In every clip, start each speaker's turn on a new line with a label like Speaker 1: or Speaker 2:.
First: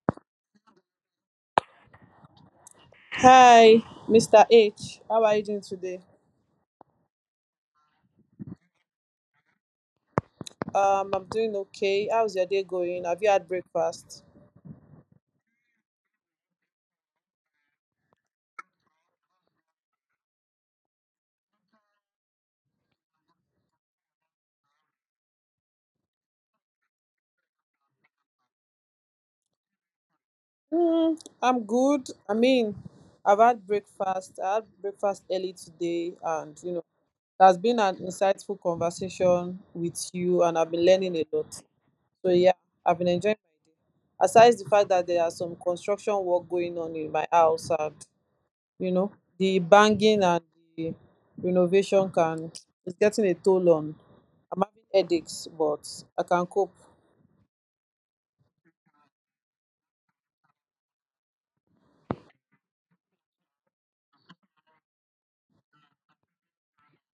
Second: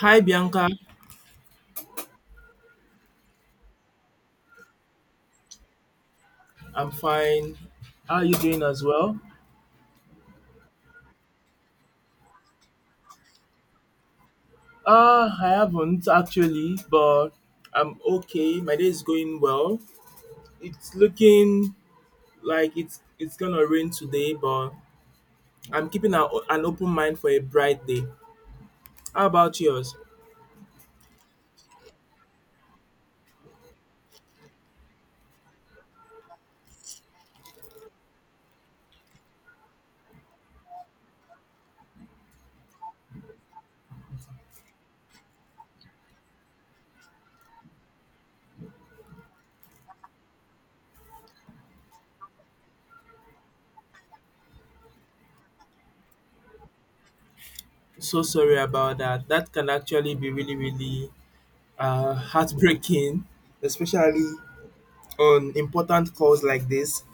Speaker 1: Hi Bianca,
Speaker 2: Hi, Mr. H. How are you doing today?
Speaker 1: I'm fine. How are you doing as well?
Speaker 2: I'm doing okay. How's your day going? Have you had breakfast?
Speaker 1: I haven't actually, but I'm okay. My day is going well. It's looking like it's gonna rain today, but I'm keeping a, an open mind for a bright day. How about yours?
Speaker 2: I'm good. I mean, I've had breakfast. I had breakfast early today, and it has been an insightful conversation with you, and I've been learning a lot. So yeah, I've been enjoying. Aside the fact that there are some construction work going on in my house. And, you know the banging and the renovation, can it's getting a toll on. I'm having headaches, but I can cope.
Speaker 1: So sorry about that. That can actually be really, really heartbreaking, especially on important calls like this.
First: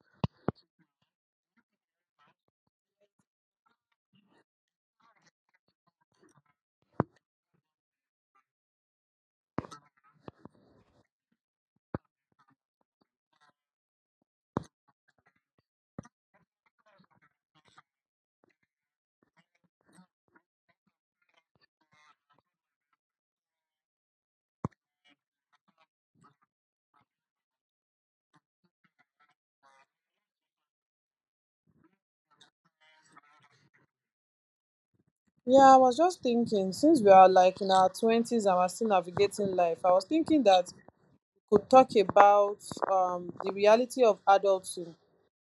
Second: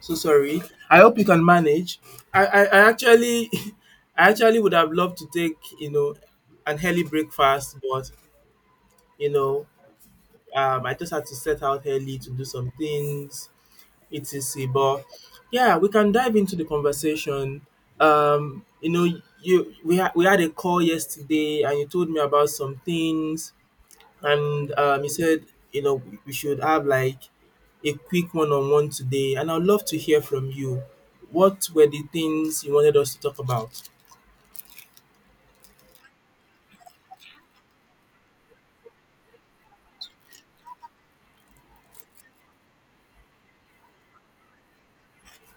Speaker 1: So sorry. I hope you can manage. I actually I actually would have loved to take, you know, an early breakfast, but you know, I just had to set out early to do some things, etc. But yeah, we can dive into the conversation. Um, you know, you we had a call yesterday, and you told me about some things and he said, you know, we should have like a quick one-on-one today, and I'd love to hear from you. What were the things you wanted us to talk about?
Speaker 2: Yeah, I was just thinking, since we are like in our 20s and we're still navigating life, I was thinking that we could talk about the reality of adulting,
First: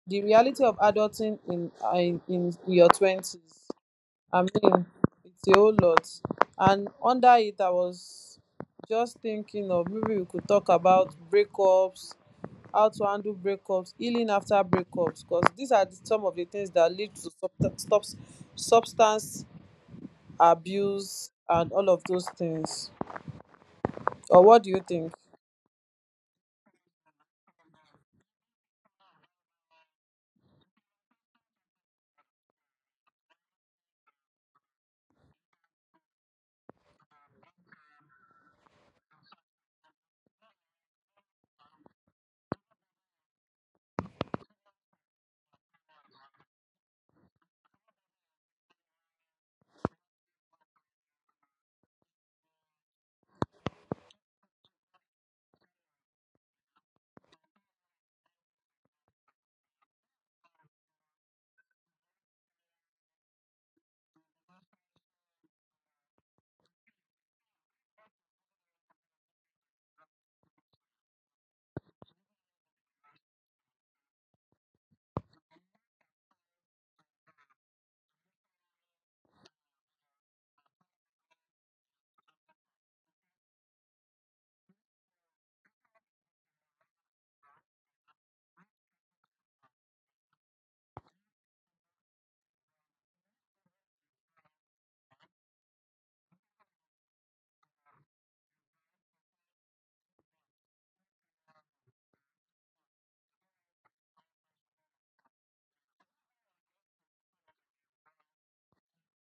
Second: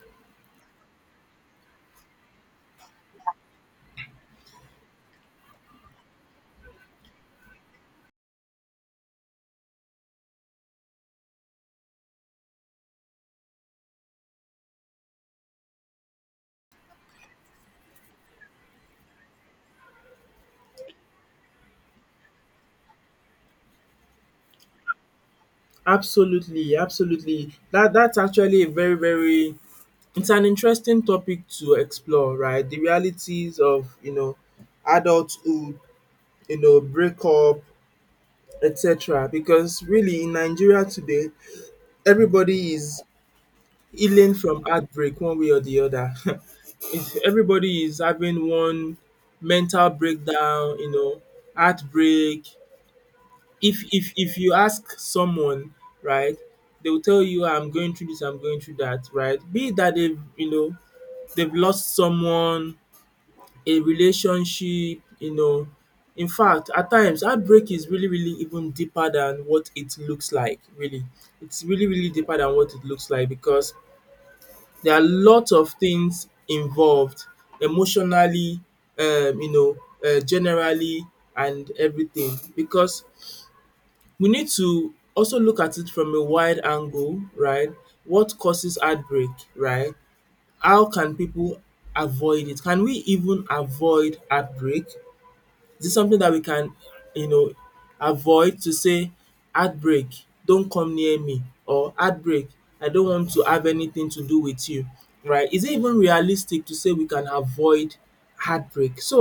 Speaker 2: the reality of adulting in your 20s. I mean, it's a whole lot. And under it, I was just thinking of maybe we could talk about breakups, how to handle breakups, healing after breakups, because these are some of the things that lead to substance abuse and all of those things. Or what do you think?
Speaker 1: Absolutely, absolutely. That's actually a very, very it's an interesting topic to explore, right? The realities of you know adulthood, you know, breakup, etc. Because really in Nigeria today, everybody is healing from heartbreak one way or the other. It's, everybody is having one mental breakdown, you know, heartbreak. If you ask someone, right, they will tell you, "I'm going through this, I'm going through that," right? Be it that they've you know they've lost someone, a relationship, you know. In fact, at times heartbreak is really really even deeper than what it looks like. Really, it's really really deeper than what it looks like because there are lots of things involved emotionally, you know, generally and everything because we need to also look at it from a wide angle, right? What causes heartbreak, right? How can people avoid it? Can we even avoid heartbreak? Is it something that we can you know avoid to say, heartbreak. ‘Heartbreak, don't come near me’ or heartbreak. I don't want to have anything to do with you’, right? Is it even realistic to say we can avoid heartbreak? So,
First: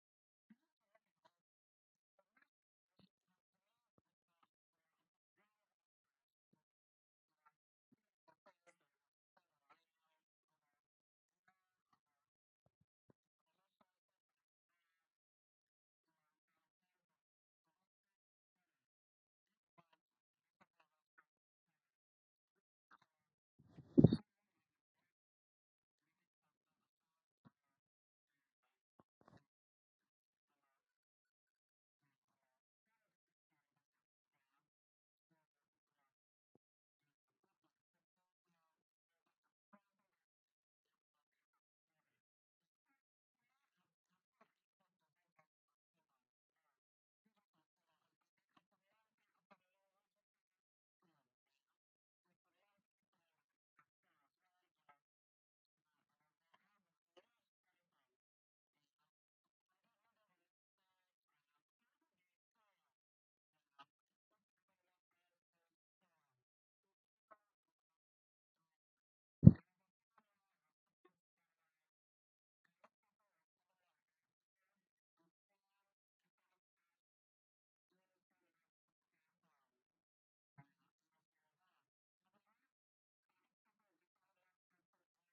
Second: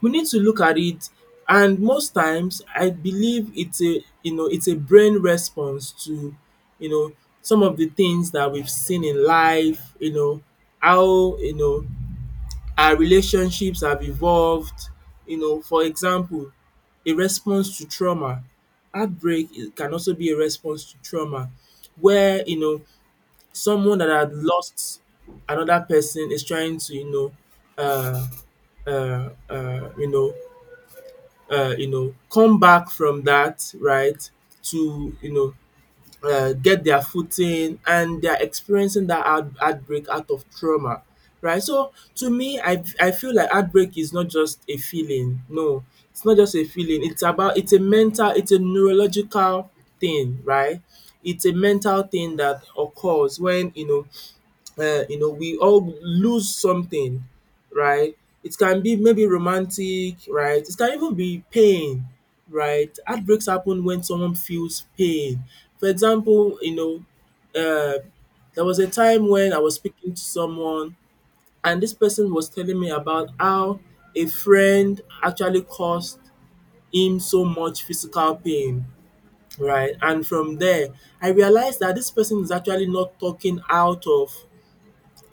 Speaker 1: we need to look at it and most times I believe it's a you know it's a brain response to you know some of the things that we've seen in life, you know, how you know our relationships have evolved, you know, for example, a response to trauma. Can also be a response to trauma where, you know, someone that had lost another person is trying to, you know, uh, you know, you know, come back from that, right? To, you know, get their footing and they are experiencing that heartbreak out of trauma, right? So to me, I feel like heartbreak is not just a feeling. No, it's not just a feeling. It's about it's a mental, it's a neurological thing, right? It's a mental thing that occurs when you know, we all lose something, right? It can be maybe romantic, right? It can even be pain, right? Heartbreaks happen when someone feels pain. For example, you know, uh, there was a time when I was speaking to someone, and this person was telling me about how a friend actually caused him so much physical pain, right? And from there, I realized that this person is actually not talking out of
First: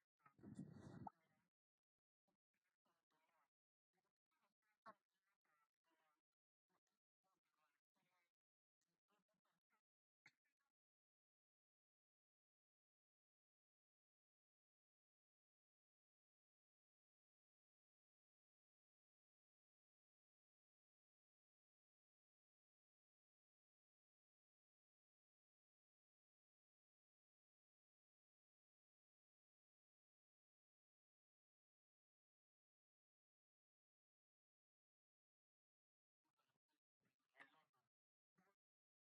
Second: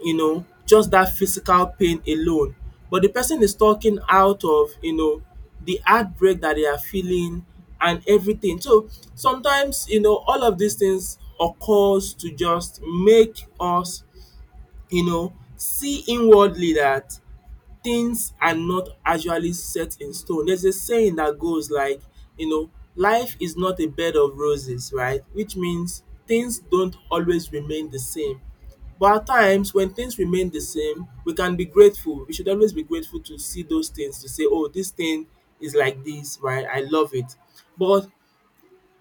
Speaker 1: you know, just that physical pain alone. But the person is talking out of, you know, the heartbreak that they are feeling and everything. So sometimes, you know, all of these things occurs to just make us, you know, see inwardly that things are not actually set in stone. There's a saying that goes like, you know, life is not a bed of roses, right? Which means things don't always remain the same. But at times when things remain the same, we can be grateful. We should always be grateful to see those things, to say, oh, this thing is like this, right? I love it. But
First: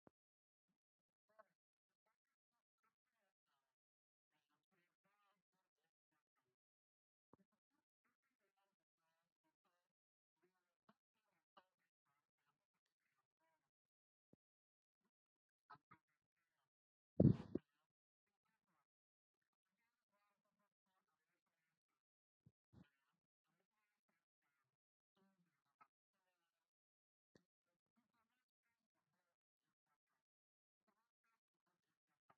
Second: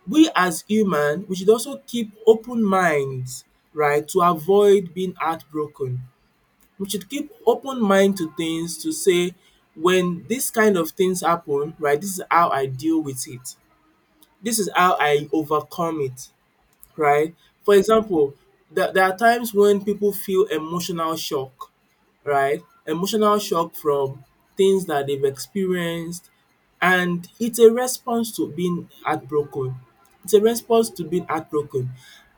Speaker 1: we as human, we should also keep open minds, right, to avoid being heartbroken we should keep open mind to things to say when this kind of things happen, right, this is how I deal with it. This is how I overcome it, right? For example, there are times when people feel emotional shock, right? Emotional shock from things that they've experienced, and it's a response to being heartbroken. It's a response to being heartbroken.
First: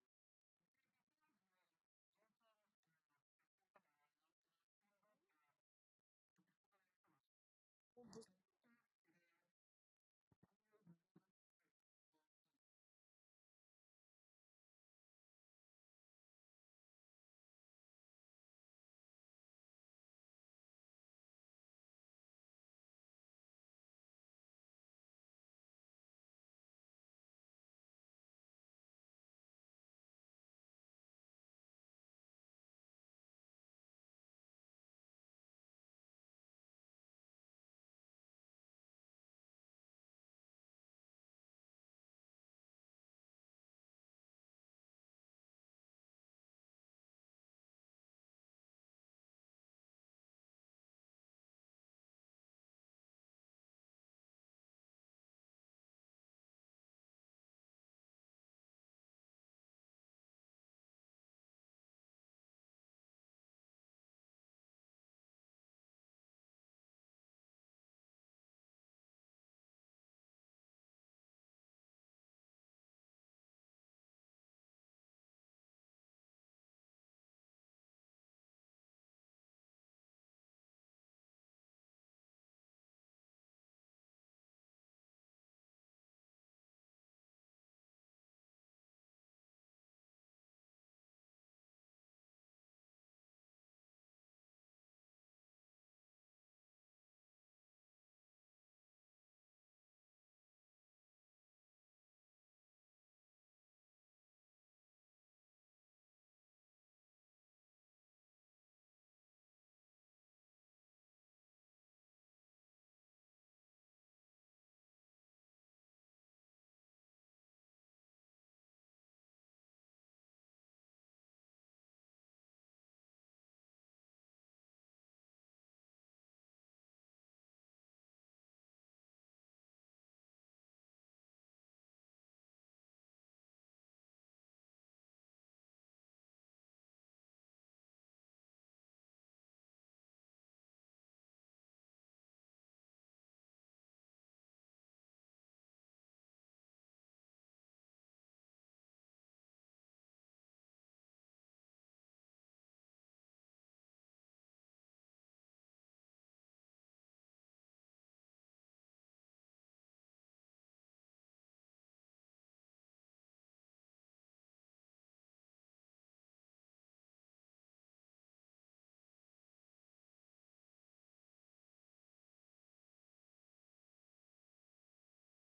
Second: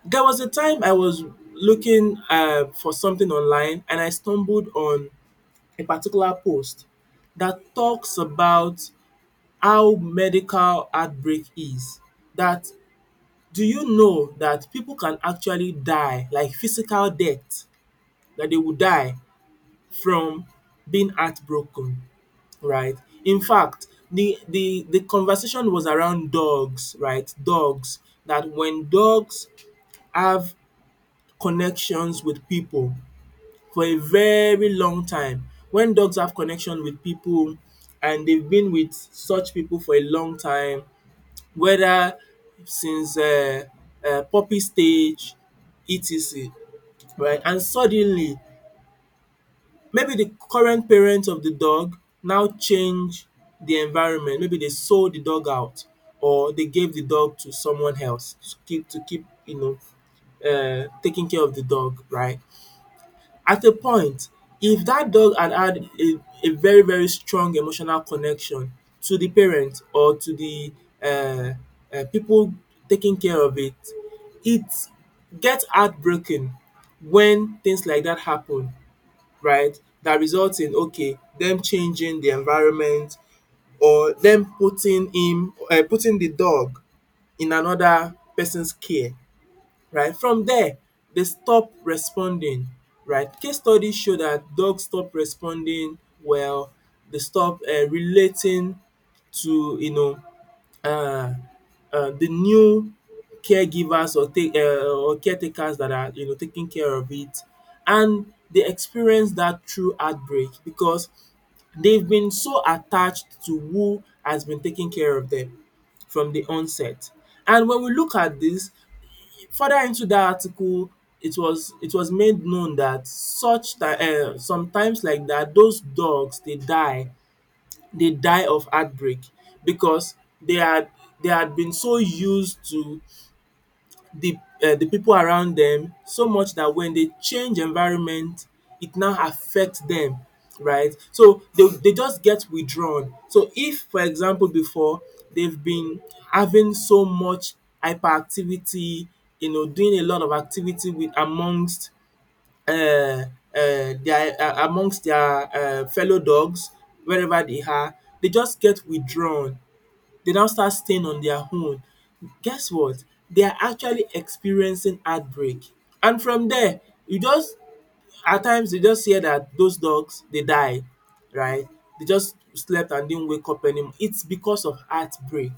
Speaker 1: There was a time I was looking for something online and I stumbled on a particular post that talks about how medical outbreak is. That do you know that people can actually die like physical death that they will die from being heartbroken, right? In fact, the conversation was around dogs, right? Dogs. That when dogs have connections with people for a very long time. When dogs have connection with people and they've been with such people for a long time, whether since puppy stage etc right and suddenly maybe the current parent of the dog now change the environment, maybe they sold the dog out or they gave the dog to someone else to keep you know taking care of the dog right. At a point, if that dog had a very very strong emotional connection to the parent or to the um people taking care of it, it gets heartbroken when things like that happen, right? That results in okay them changing the environment or them putting him putting the dog in another person's care right? From there, they stop responding, right? Case studies show that dogs stop responding well, they stop relating to you know uh, the new caregivers or take or caretakers that are you know taking care of it, and they experience that through heartbreak because they've been so attached to who has been taking care of them from the onset. And when we look at this, further into the article, it was made known that such sometimes like that those dogs they die of heartbreak because they had they had been so used to the the people around them so much that when they change environment it now affects them right. So they just get withdrawn. So if for example before they've been having so much hyperactivity you know doing a lot of activity with amongst their amongst their fellow dogs wherever they are, they just get withdrawn they now start staying on their own. Guess what? They are actually experiencing heartbreak. And from there, you just at times you just hear that those dogs they die, right? They just slept and didn't wake up anymore. It's because of heartbreak,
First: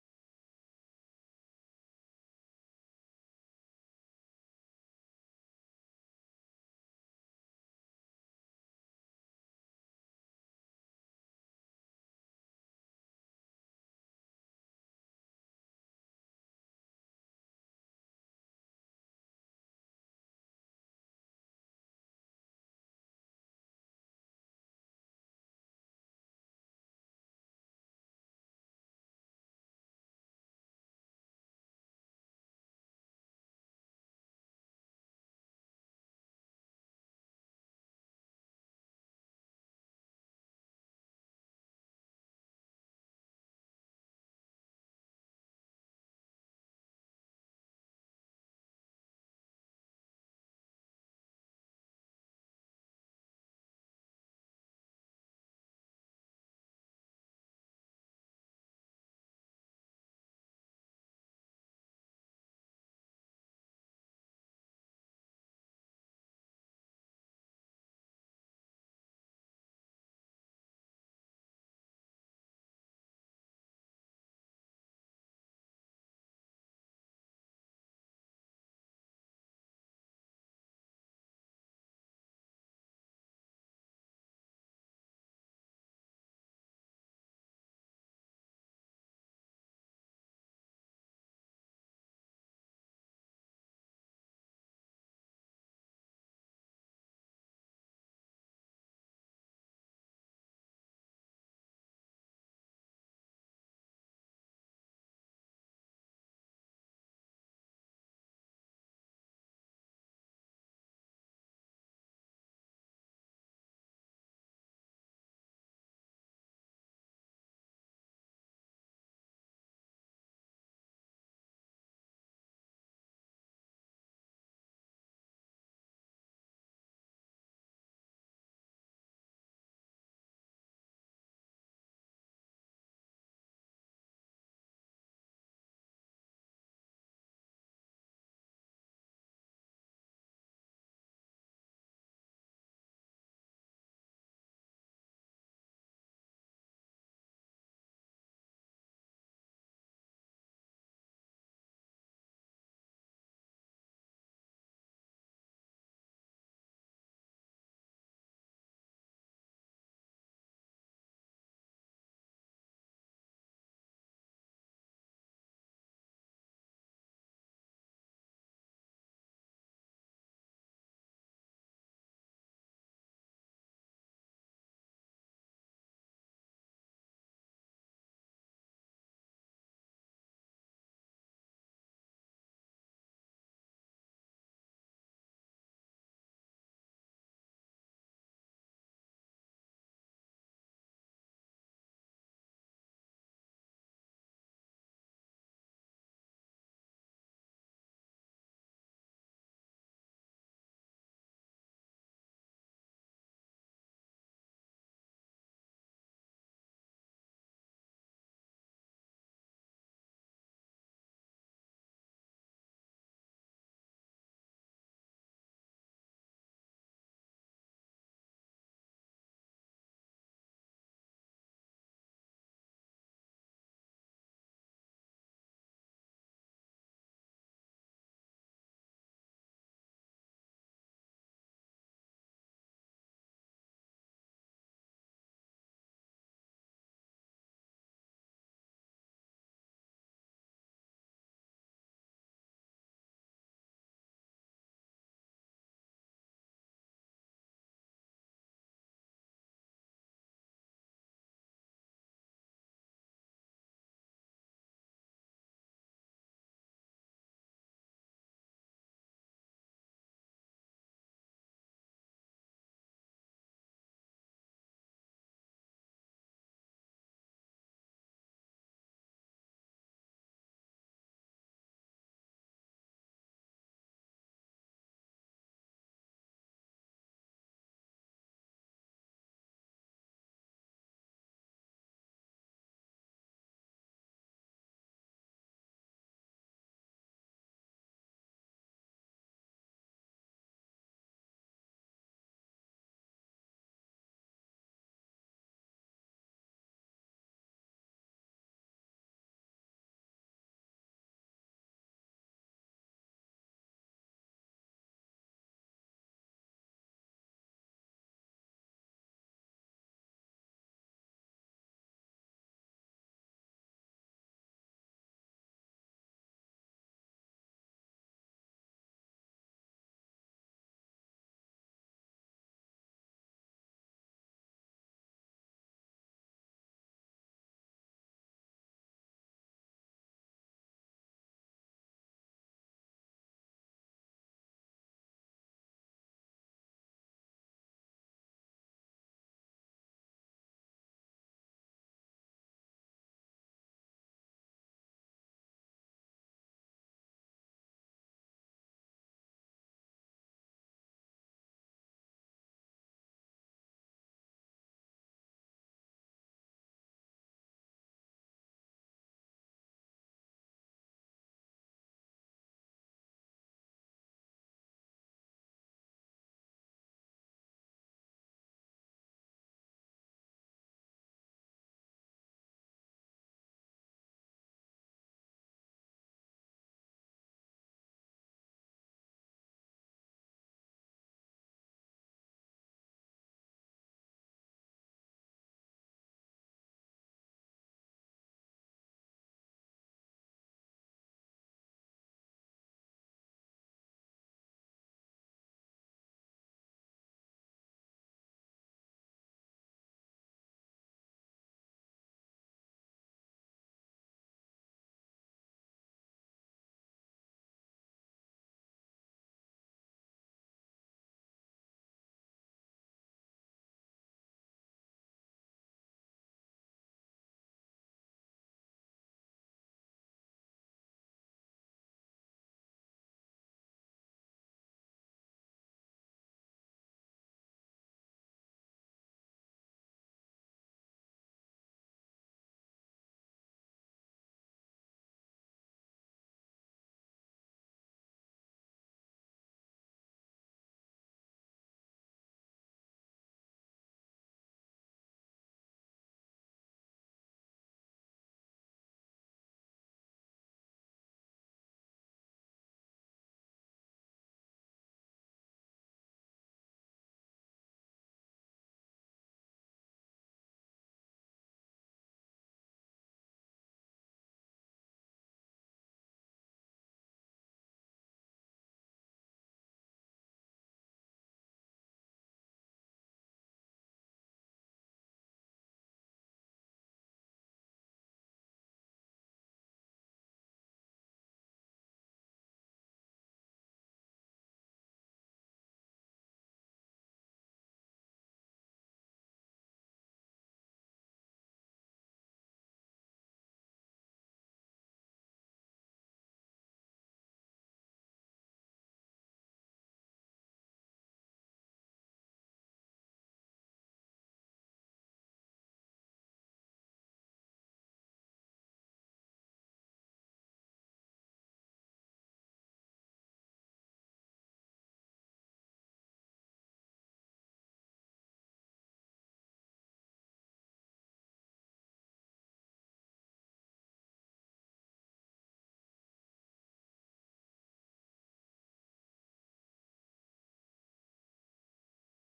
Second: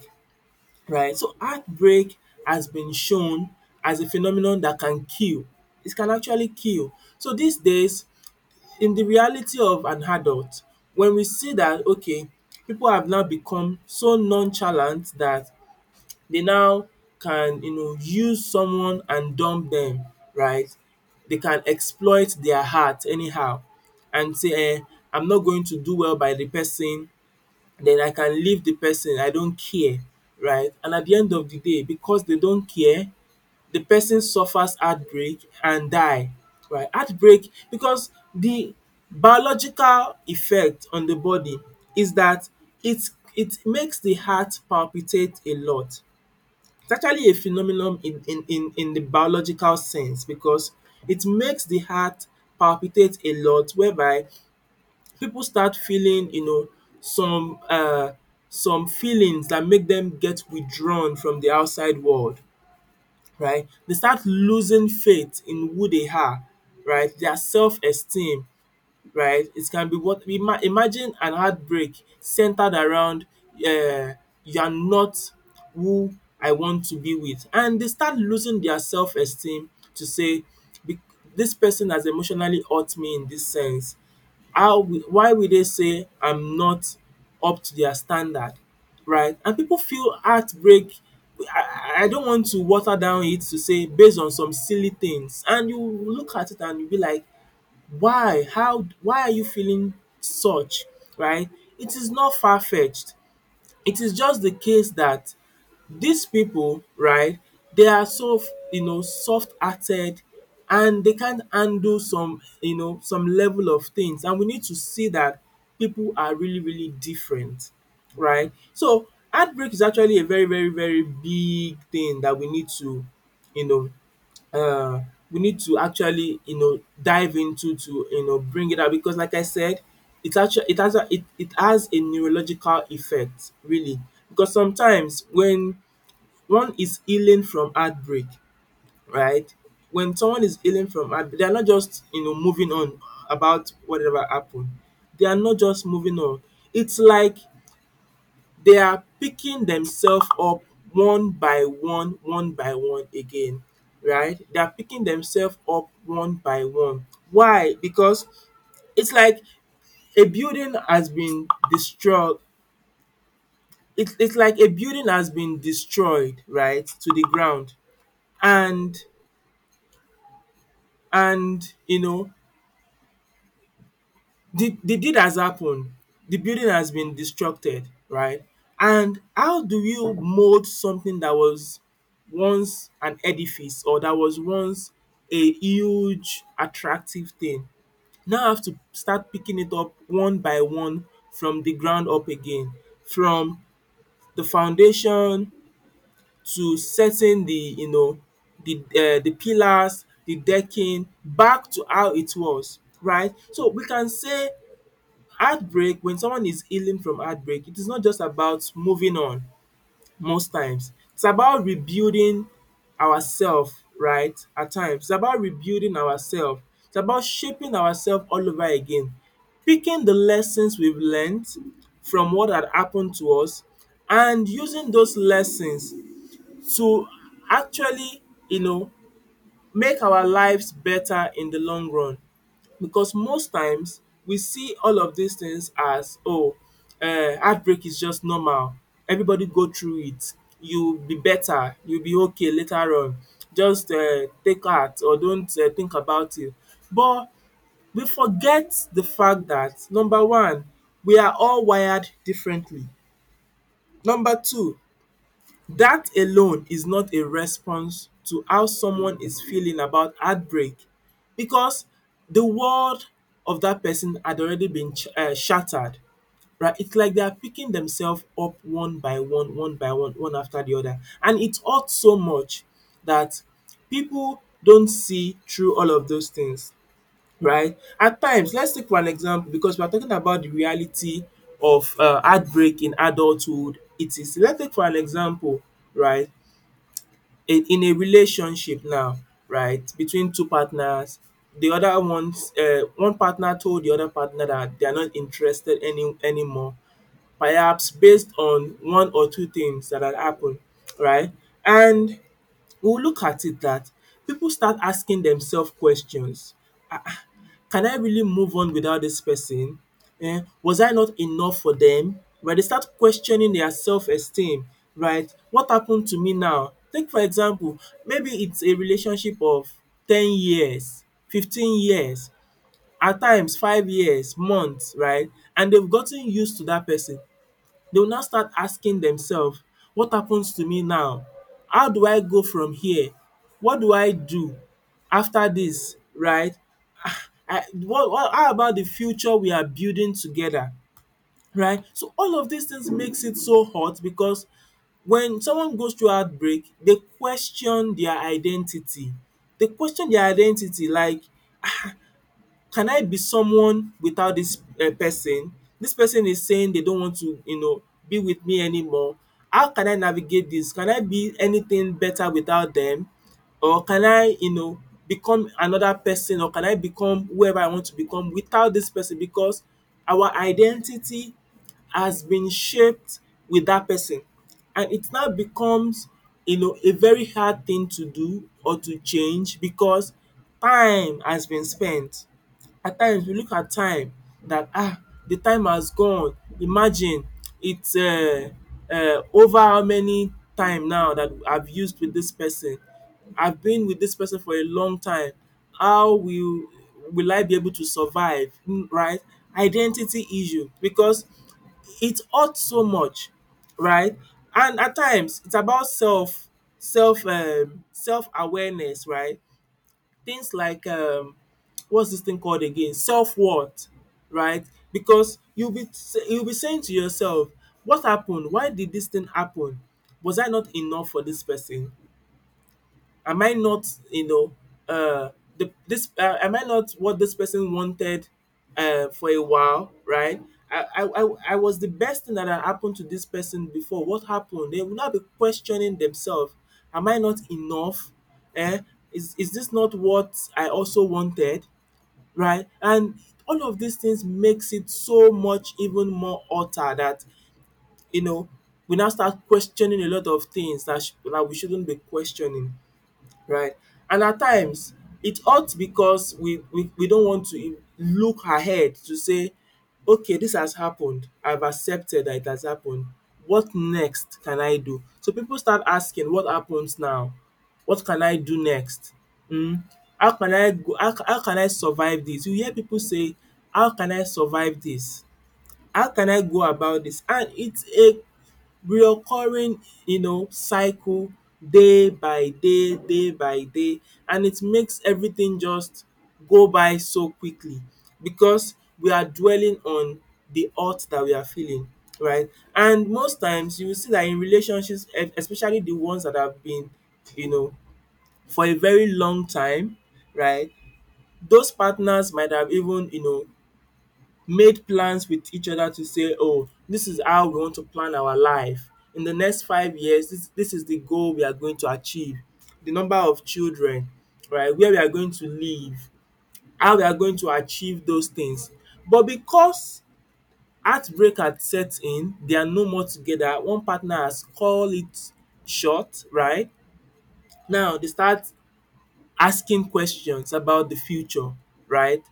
Speaker 1: right? So heartbreak has been shown as a phenomenon that can kill. It can actually kill. So these days, in the reality of an adult, when we see that okay, people have now become so nonchalant that they now can you know use someone and dump them, right? They can exploit their heart anyhow and say I'm not going to do well by the person then I can leave the person I don't care, right? And at the end of the day because they don't care the person suffers heartbreak and die, right? Heartbreak because the biological effect on the body is that it it makes the heart palpitate a lot it's actually a phenomenon in the biological sense because it makes the heart palpitate a lot whereby people start feeling, you know, some uh some feelings that make them get withdrawn from the outside world, right? They start losing faith in who they are, right? Their self-esteem right? It can be what imagine an heartbreak centered around um you are not who I want to be with and they start losing their self esteem to say be dis person has emotionally hurt me in this sense. How will why will they say I'm not up to their standard, right? And people feel heartbreak I don't want to water down it to say based on some silly things and you look at it and you be like why? How why are you feeling such, right? It is not far-fetched. It is just the case that these people, right, they are so you know soft-hearted and they can't handle some you know some level of things. And we need to see that people are really, really different, right? So heartbreak is actually a very, very, very big thing that we need to you know uh, we need to actually you know dive into to you know bring it out because like I said it actually it has a, it has a neurological effect really because sometimes when one is healing from heartbreak, right? When someone is healing from heartbreak, they are not just, you know, moving on about whatever happened. They are not just moving on. It's like they are picking themselves up one by one again, right? They are picking themselves up one by one. Why? Because it's like a building has been destroyed. It's like a building has been destroyed, right, to the ground. And and you know the deed has happened, the building has been destructed, right, and how do you mold something that was once an edifice or that was once a huge attractive thing, now have to start picking it up one by one from the ground up again, from the foundation, to setting the you know the pillars, the decking back to how it was, right? So we can say heartbreak, when someone is healing from heartbreak, it is not just about moving on most times. It's about rebuilding ourself, right? At times, it's about rebuilding ourself, it's about shaping ourself all over again, picking the lessons we've learned from what had happened to us and using those lessons to actually, you know, make our lives better in the long run. Because most times we see all of these things as, oh, heartbreak is just normal, everybody go through it, you'll be better, you'll be okay later on, just take heart or don't think about it. But we forget the fact that number one, we are all wired differently. Number two, that alone is not a response to how someone is feeling about heartbreak, because the world of that person had already been shattered, right? It's like they are picking themselves up one by one, one by one, one after the other. And it hurts so much that people don't see through all of those things, right? At times, let's take for an example, because we are talking about the reality of heartbreak in adulthood. It is, let's take for an example, right, in a relationship now, right, between two partners, the other one's one partner told the other partner that they are not interested anymore, perhaps based on one or two things that had happened, right? And we will look at it that people start asking themselves questions. Can I really move on without this person? Was I not enough for them? Right, they start questioning their self esteem, right? What happened to me now? Take for example, maybe it's a relationship of 10 years, 15 years, at times 5 years, months, right? And they've gotten used to that person. They will now start asking themselves, “what happens to me now? How do I go from here? What do I do after this, right? I what how about the future we are building together, right?” So all of these things makes it so hot, because when someone goes through heartbreak, they question their identity. They question their identity like, can I be someone without this person? This person is saying they don't want to, you know, be with me anymore. How can I navigate this? Can I be anything better without them? Or can I, you know, become another person, or can I become whoever I want to become without this person? Because our identity has been shaped with that person, and it now becomes, you know, a very hard thing to do or to change, because time has been spent. At times we look at time, that, ah, the time has gone. Imagine, it's over how many time now that I've used with this person. I've been with this person for a long time. How will I be able to survive? Mm, right? Identity issue, because it hurts so much, right? And at times it's about self awareness, right? Things like what's this thing called again? Self worth, right? Because you'll be saying to yourself, "What happened? Why did this thing happen? Was I not enough for this person? Am I not, you know, uh, am I not what this person wanted for a while, right? I was the best thing that had happened to this person before. What happened?" They will not be questioning themselves. Am I not enough? Eh? Is this not what I also wanted? Right? And all of these things makes it so much even more utter that, you know, we now start questioning a lot of things that, that we shouldn't be questioning, right? And at times it hurts because we don't want to look ahead to say, okay, this has happened, I've accepted that it has happened, what next can I do? So people start asking, what happens now? What can I do next? um How can I go how can I survive this? You hear people say, how can I survive this? How can I go about this? And it's a reoccurring, you know, cycle, day by day, day by day, and it makes everything just go by so quickly, because we are dwelling on the hurt that we are feeling, right? And most times you will see that in relationships, especially the ones that have been, you know, for a very long time, right? Those partners might have even, you know, made plans with each other to say, oh, this is how we want to plan our life in the next 5 years, this is the goal we are going to achieve, the number of children, right, where we are going to live, how we are going to achieve those things. But because heartbreak had set in, they are no more together, one partner has call it short, right. Now they start asking questions about the future, right.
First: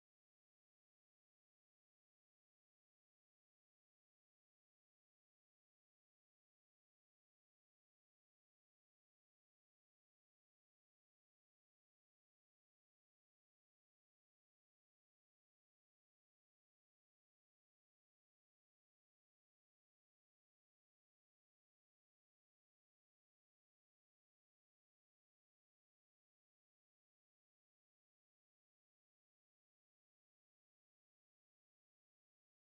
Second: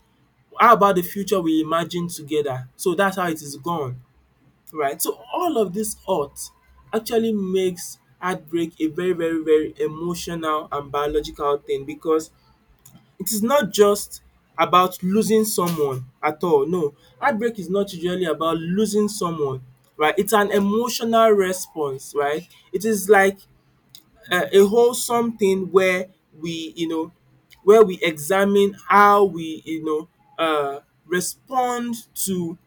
Speaker 1: How about the future we imagined together? So that's how it is gone, right? So all of this art actually makes heartbreak a very, very, very emotional and biological thing, because it is not just about losing someone at all. No, heartbreak is not usually about losing someone, right? It's an emotional response, right? It is like a whole something where we, you know, where we examine how we, you know, uh, respond to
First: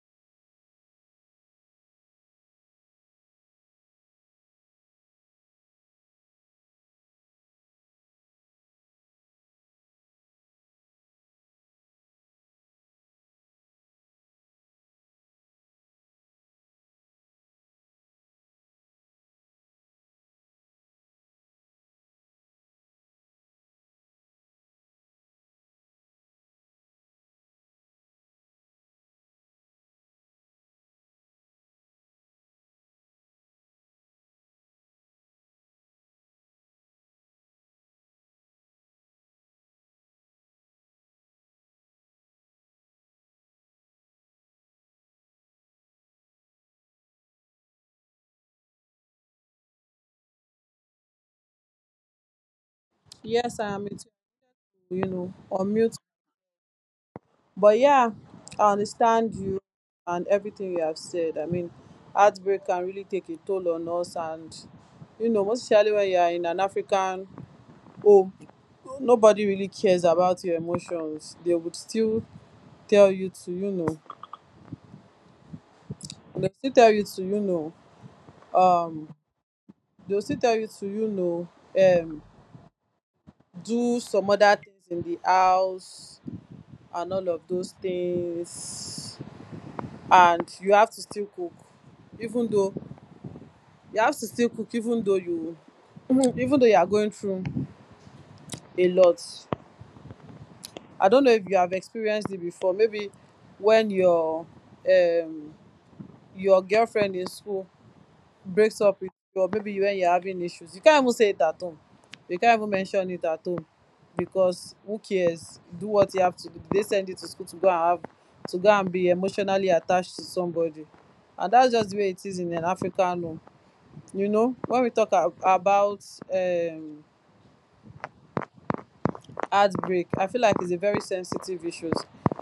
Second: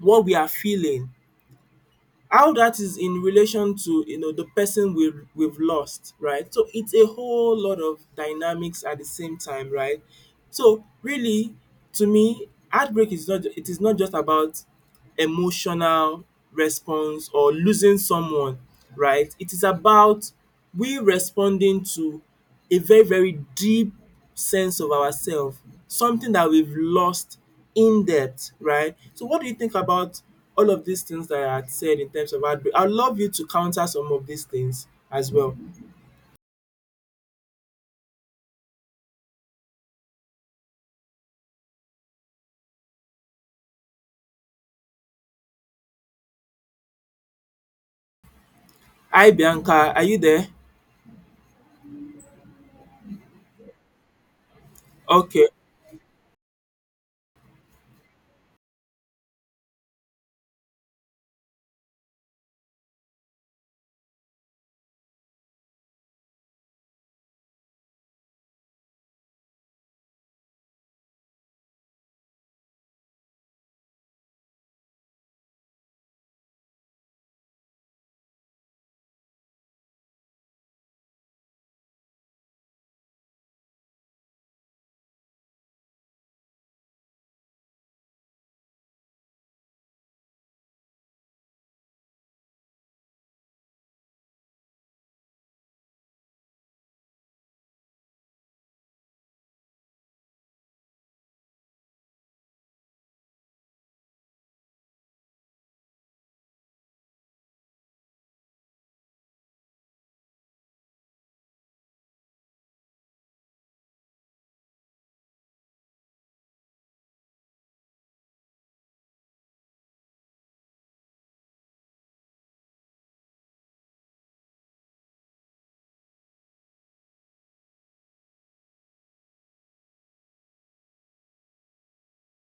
Speaker 1: what we are feeling, how that is in relation to you know the person we've lost, right? So it's a whole lot of dynamics at the same time, right? So really, to me, heartbreak is not, it is not just about emotional response or losing someone, right? It is about we responding to a very, very deep sense of ourselves, something that we've lost in depth, right? So, what do you think about all of these things that I had said in terms of heartbreak? I'd love you to counter some of these things as well. Hi, Bianca. Are you there?
Speaker 2: Yes, I am. You know,
Speaker 1: Okay.
Speaker 2: unmute. But yeah, I understand you and everything you have said. I mean, heartbreak can really take a toll on us, and most especially when you are in an African home, nobody really cares about your emotions. Tell you to, you know, they still tell you to, you know, um, they'll still tell you to, um, do some other things in the house and all of those things, and you have to still cook even though you have to still cook even though you even though you are going through a lot. I don't know if you have experienced it before. Maybe when your um girlfriend in school breaks up with you, or maybe when you're having issues, you can't even say it at home, you can't even mention it at home, because who cares? Do what you have to do. They send you to school to go and be emotionally attached to somebody, and that's just the way it is in an African home. You know, when we talk about um heartbreak, I feel like it's a very sensitive issue,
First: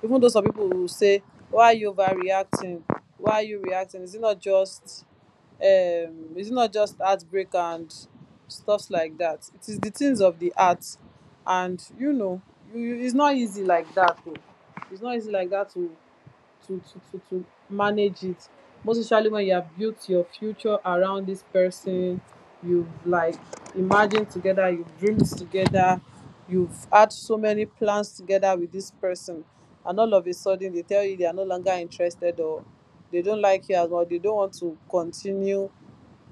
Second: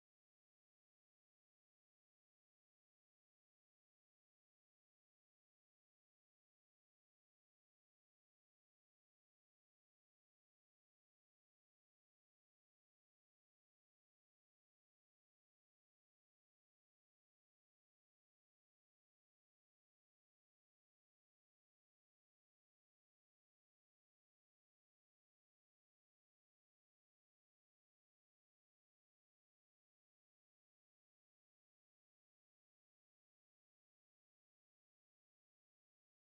Speaker 2: even though some people will say, why are you overreacting, why are you reacting, is it not just heartbreak and stuffs like that? It is the things of the heart. And you, it's not easy like that, o, it's not easy like that to manage it, most especially when you have built your future around this person. You've like imagined together, you've dreamed together, you've had so many plans together with this person, and all of a sudden they tell you they are no longer interested, or they don't like you as well. They don't want to continue,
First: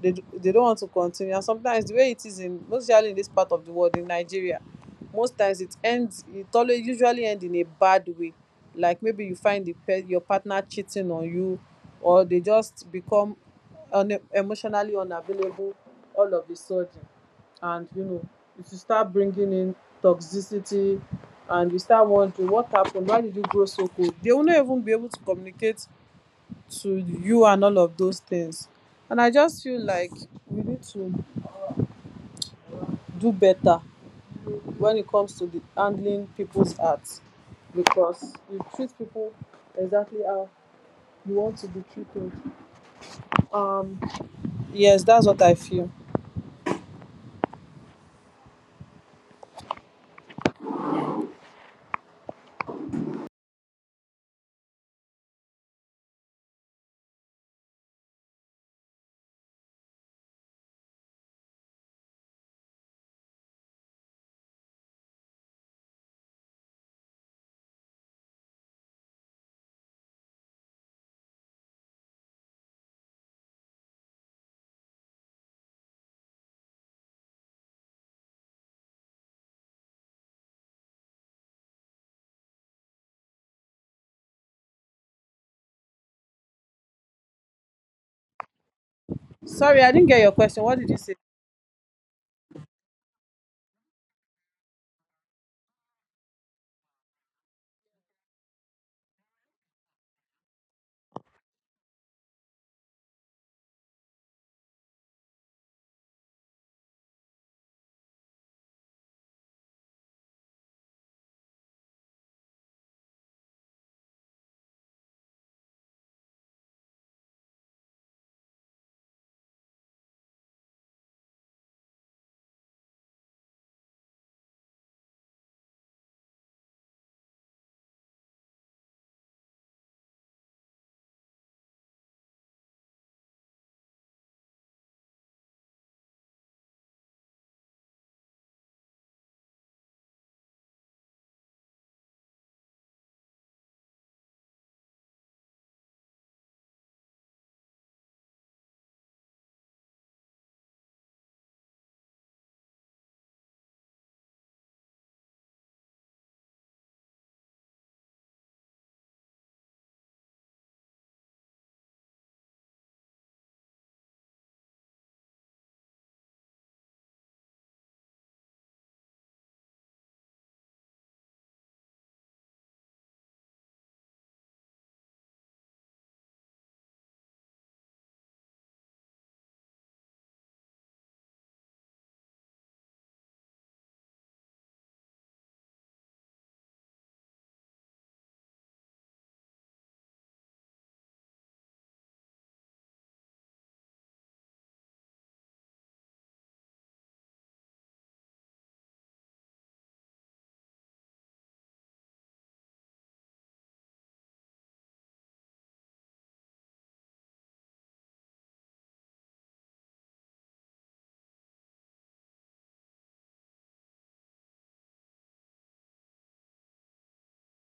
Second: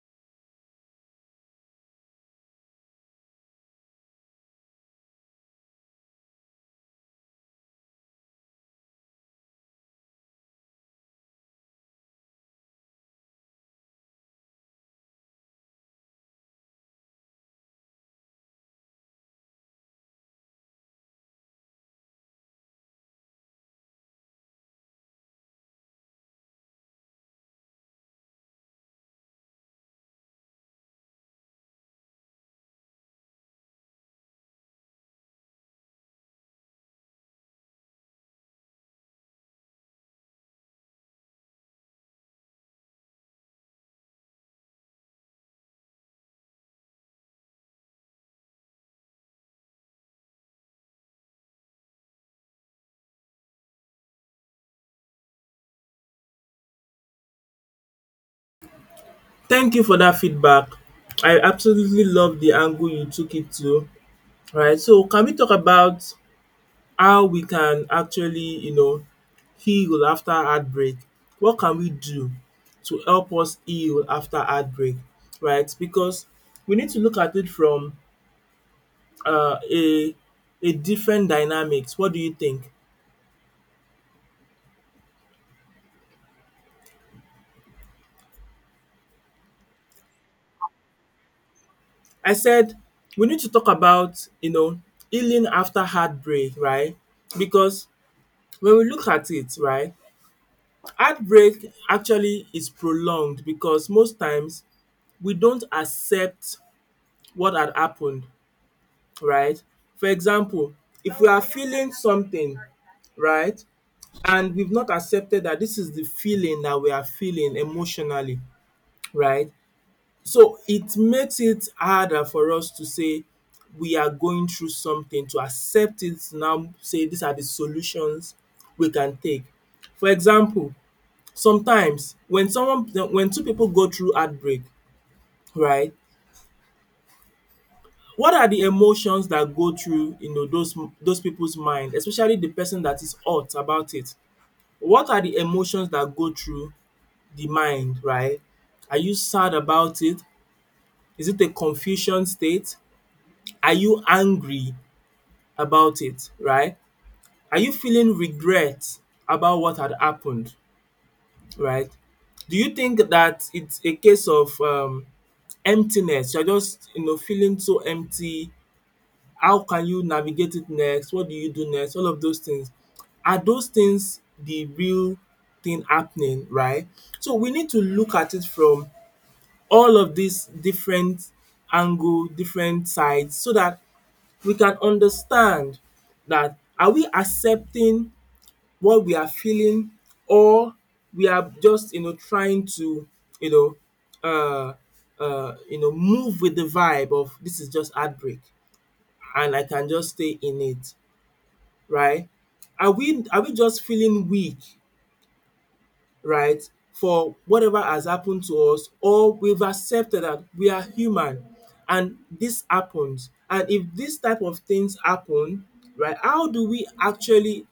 Speaker 2: they d- they don't want to continue and sometimes the way it is, in most especially in this part of the world, in Nigeria, most times it always usually end in a bad way. Like, maybe you find your partner cheating on you, or they just become emotionally unavailable all of a sudden. And if you start bringing in toxicity and you start wondering what happened, why did you grow so cold, they will not even be able to communicate to you and all of those things. And I just feel like we need to do better when it comes to the handling people's art, because you treat people exactly how you want to be treated. Um, yes, that's what I feel.
Speaker 1: Thank you for that feedback. I absolutely love the angle you took it to. All right. So, can we talk about how we can actually, you know, heal after heartbreak. What can we do to help us heal after heartbreak, right? Because we need to look at it from a different dynamics. What do you think?
Speaker 2: Sorry, I didn't get your question. What did you say?
Speaker 1: I said we need to talk about, you know, healing after heartbreak, right? Because when we look at it, right, heartbreak actually is prolonged because most times we don't accept what had happened, right? For example, if we are feeling something, right, and we've not accepted that this is the feeling that we are feeling emotionally, right? So it makes it harder for us to say we are going through something, to accept it now, say these are the solutions we can take. For example, sometimes when someone when two people go through heartbreak, right, what are the emotions that go through you know those people's mind, especially the person that is hot about it? What are the emotions that go through the mind, right? Are you sad about it? Is it a confusion state? Are you angry about it, right? Are you feeling regret about what had happened, right? Do you think that it's a case of emptiness, you're just you know feeling so empty? How can you navigate it next? What do you do next? All of those things. Are those things the real thing happening, right? So we need to look at it from all of these different angle, different sides, so that we can understand, that, are we accepting what we are feeling, or we are just you know trying to you know uh you know move with the vibe of, this is just heartbreak and I can just stay in it, right? Are we just feeling weak, right, for whatever has happened to us, or we've accepted that we are human and this happens. And if this type of things happen, right, how do we actually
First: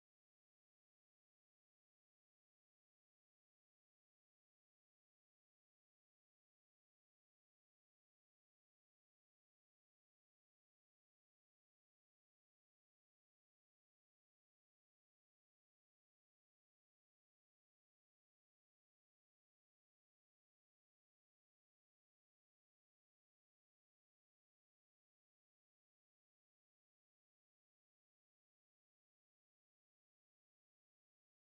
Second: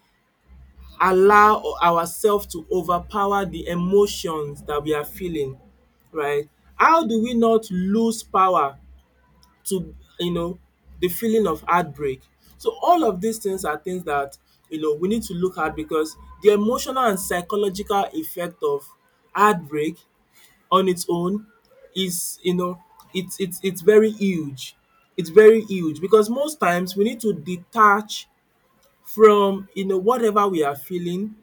Speaker 1: allow ourselves to overpower the emotions that we are feeling, right? How do we not lose power to you know the feeling of heartbreak. So all of these things are things that we need to look at because the emotional and psychological effect of heartbreak on its own is you know it's very huge. It's very huge because most times we need to detach from whatever we are feeling,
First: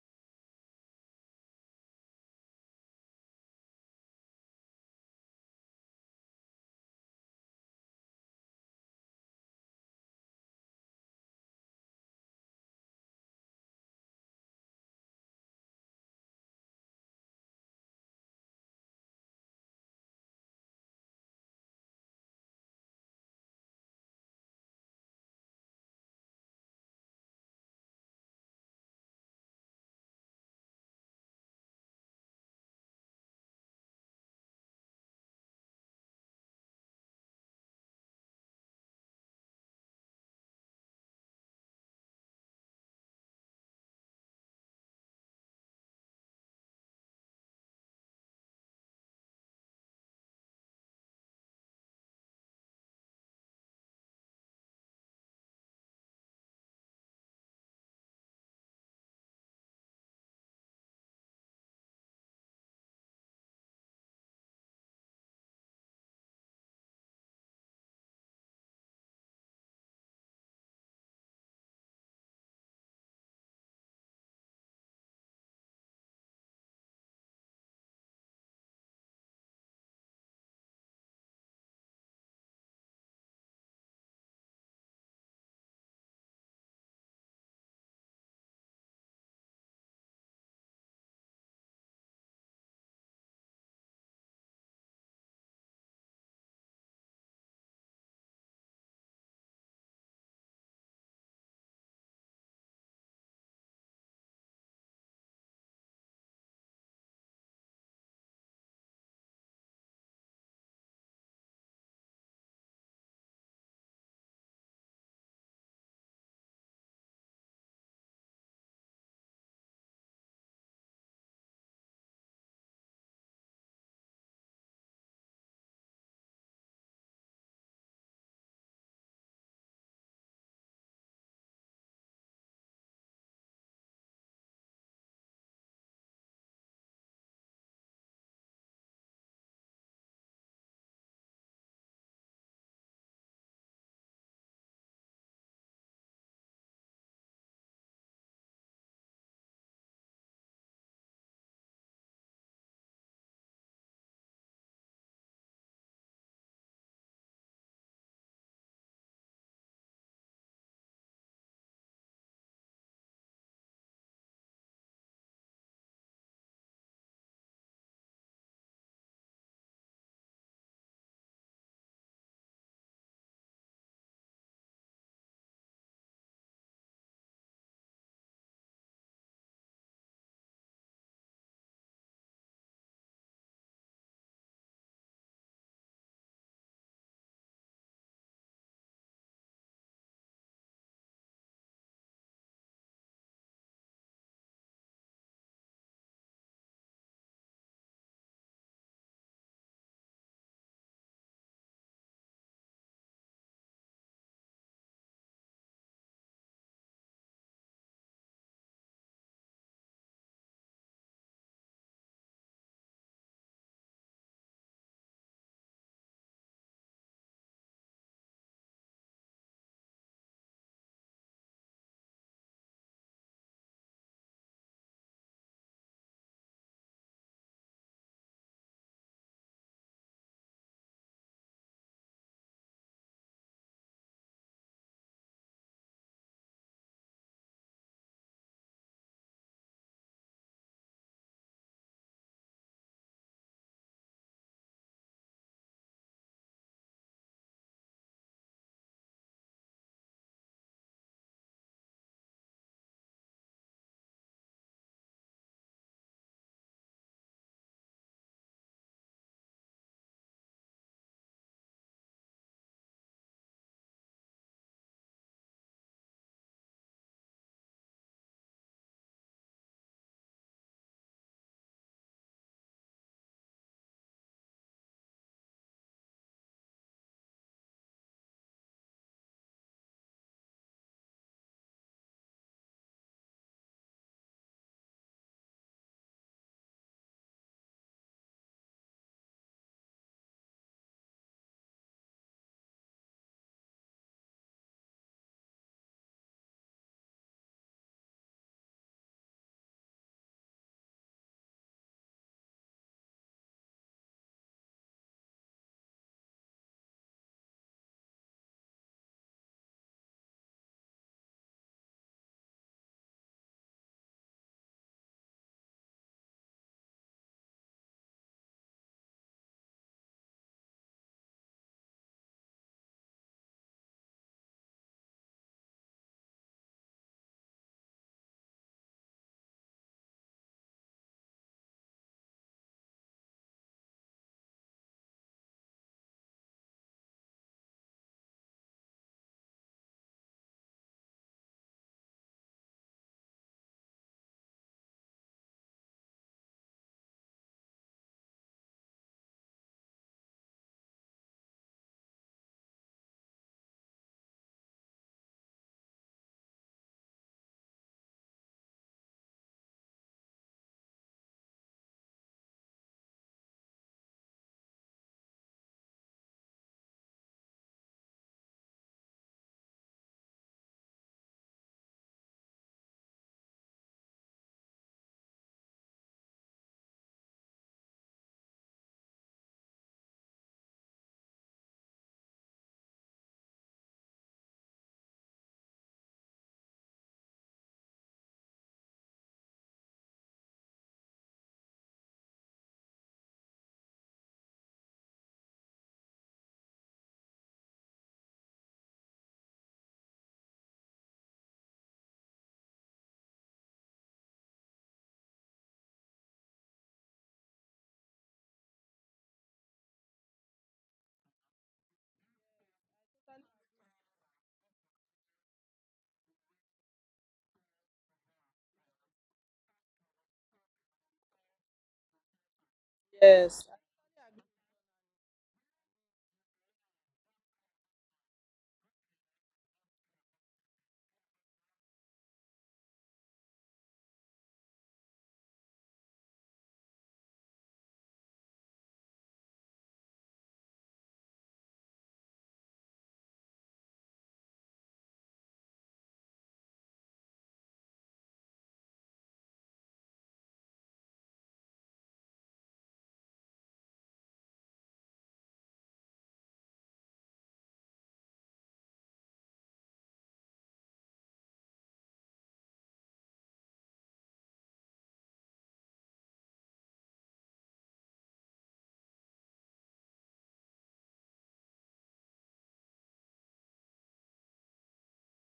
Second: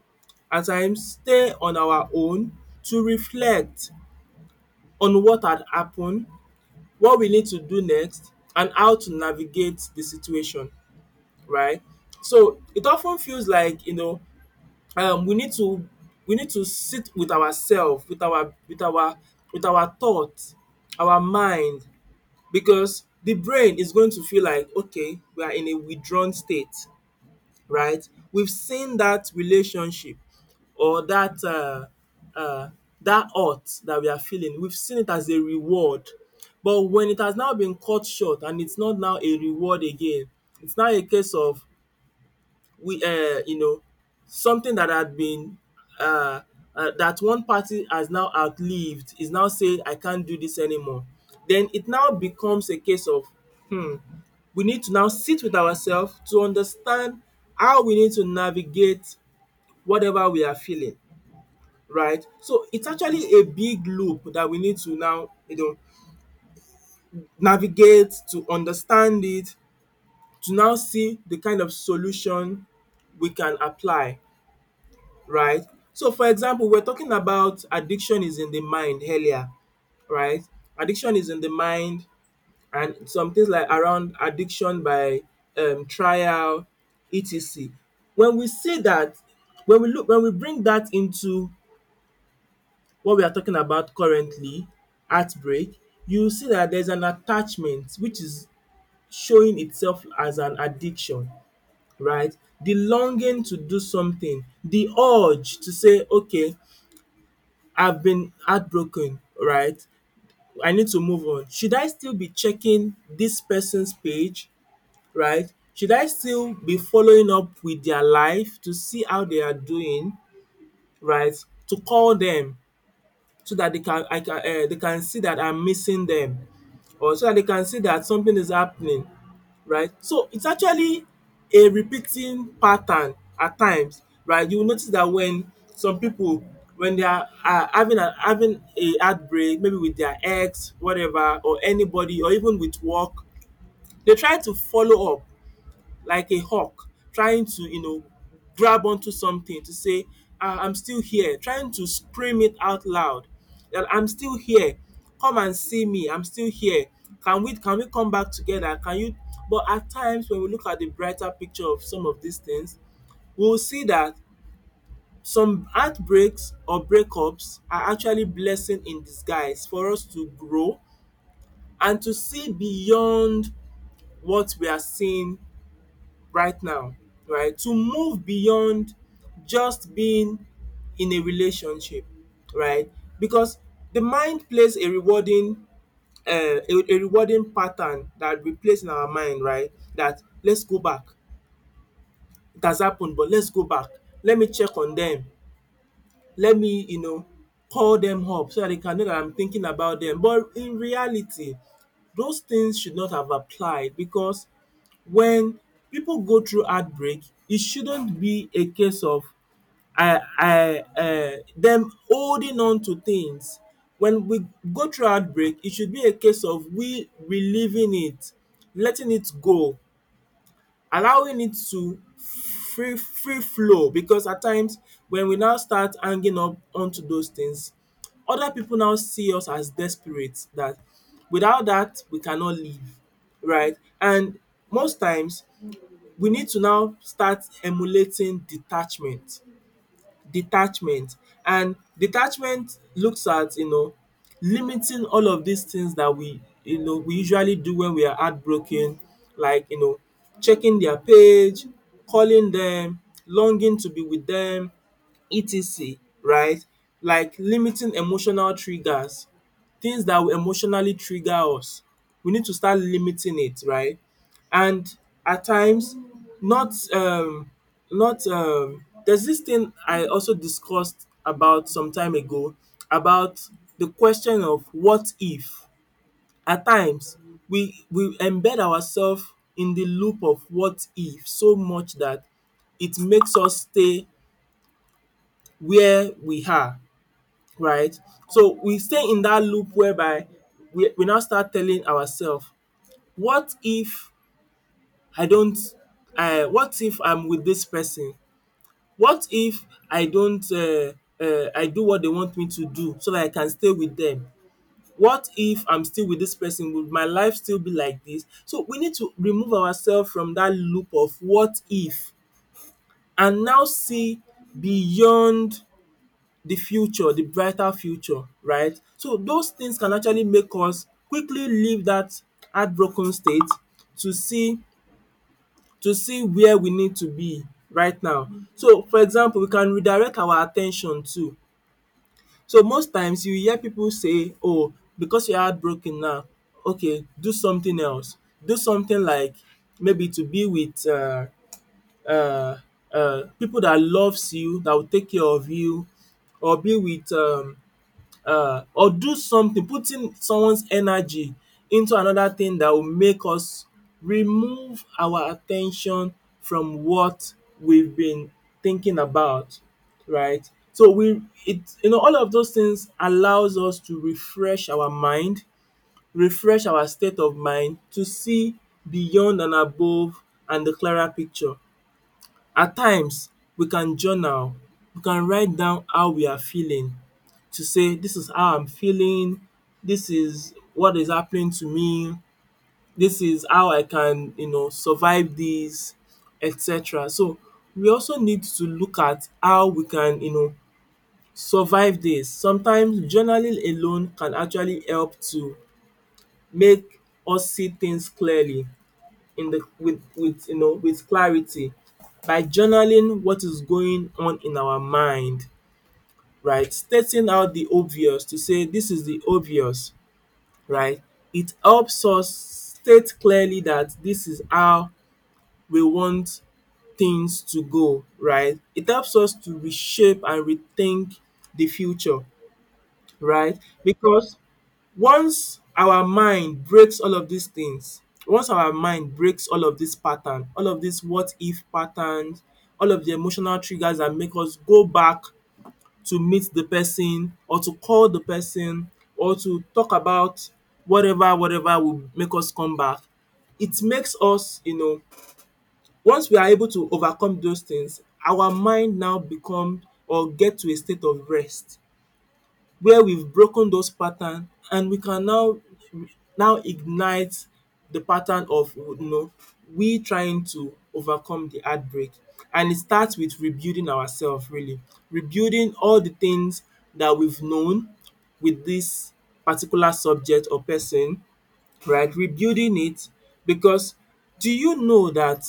Speaker 1: at times stay on our own to reflect on what had happened, what we need to do next, and how to navigate the situation, right? So it often feels like um, we need to we need to sit with ourselves, with our thoughts, our mind, because the brain is going to feel like, okay, we are in a withdrawn state, right? We've seen that relationship or uh, that hurt that we are feeling. We've seen it as a reward, but when it has now been cut short and it's not now a reward again, it's now a case of we, uh, you know, something that had been uh, that one party has now outlived is now saying, I can't do this anymore. Then it now becomes a case of hmm, we need to now sit with ourselves to understand how we need to navigate whatever we are feeling, right? So it's actually a big loop that we need to now, navigate to understand it, to now see the kind of solution we can apply, right? So for example, we're talking about addiction is in the mind earlier, right? Addiction is in the mind, and some things like around addiction by trial, etc. When we say that, when we look, when we bring that into what we are talking about currently, heartbreak, you see that there's an attachment which is showing itself as an addiction, right? The longing to do something, the urge to say, okay, I've been heartbroken, right? I need to move on. Should I still be checking this person's page, right? Should I still be following up with their life to see how they are doing, right? To call them so that they can see that I'm missing them, or so that they can see that something is happening, right? So it's actually a repeating pattern at times, right? You will notice that when some people, when they are having a heartbreak, maybe with their ex, whatever, or anybody, or even with work, they try to follow up like a hawk, trying to grab onto something to say, "Ah, I'm still here, trying to scream it out loud that I'm still here, come and see me, I'm still here, can we come back together, can you?" But at times, when we look at the brighter picture of some of these things, we'll see that some heartbreaks or breakups are actually blessing in disguise for us to grow and to see beyond what we are seeing right now, right? To move beyond just being in a relationship, right? Because the mind plays a rewarding pattern that we place in our mind, right? That, let's go back. It has happened, but let's go back. Let me check on them, let me call them up so that they can know that I'm thinking about them. But in reality, those things should not have applied, because when people go through heartbreak, it shouldn't be a case of them holding on to things. When we go through heartbreak, it should be a case of we relieving it, letting it go, allowing it to free flow, because at times, when we now start hanging up onto those things, other people now see us as desperate, that without that we cannot live, right? And most times, we need to now start emulating detachment, detachment, and detachment looks at limiting all of these things that we you know we usually do when we are heartbroken, like checking their page, calling them, longing to be with them, etc., right? Like limiting emotional triggers, things that will emotionally trigger us. We need to start limiting it, right? And at times, not not there's this thing I also discussed about some time ago, about the question of what if. At times, we embed ourselves in the loop of what if so much that it makes us stay where we are, right? So we stay in that loop whereby we now start telling ourselves, what if I don't, what if I'm with this person? What if I don't, I do what they want me to do so that I can stay with them? What if I'm still with this person? Would my life still be like this? So we need to remove ourselves from that loop of what if and now see beyond, the future, the brighter future, right? So those things can actually make us quickly leave that heartbroken state to see to see where we need to be right now. So for example, we can redirect our at ten tion too. So most times, you hear people say, "Oh, because you are heartbroken now, okay, do something else." Do something like, maybe, to be with um pipu dat loves you, that will take care of you, or be with or do something, putting someone's energy into another thing that will make us remove our attention from what we've been thinking about, right? So we it you know all of those things allows us to refresh our mind, refresh our state of mind to see beyond and above, and the clearer picture. At times we can journal, we can write down how we are feeling, to say, this is how I'm feeling, this is what is happening to me, this is how I can survive this, etc. So we also need to look at how we can survive this. Sometimes journaling alone can actually help to make us see things clearly, in the with you know with clarity, by journaling what is going on in our mind, right? Stating out the obvious to say, this is the obvious, right? It helps us state clearly that this is how we want things to go, right? It helps us to reshape and rethink the future, right?
Speaker 2: Yes,
Speaker 1: Because once our mind breaks all of these things, once our mind breaks all of dis pattern, all of dis what if patterns, all of the emotional triggers that make us go back to meet the person, or to call the person, or to talk about whatever will make us come back. It makes us once we are able to overcome those things, our mind now become, or get to a state of rest, where we've broken those patterns, and we can now ignite the pattern of we trying to overcome the heartbreak, and it starts with rebuilding ourselves, really, rebuilding all the things that we've known with this particular subject or person, right, rebuilding it, because do you know that,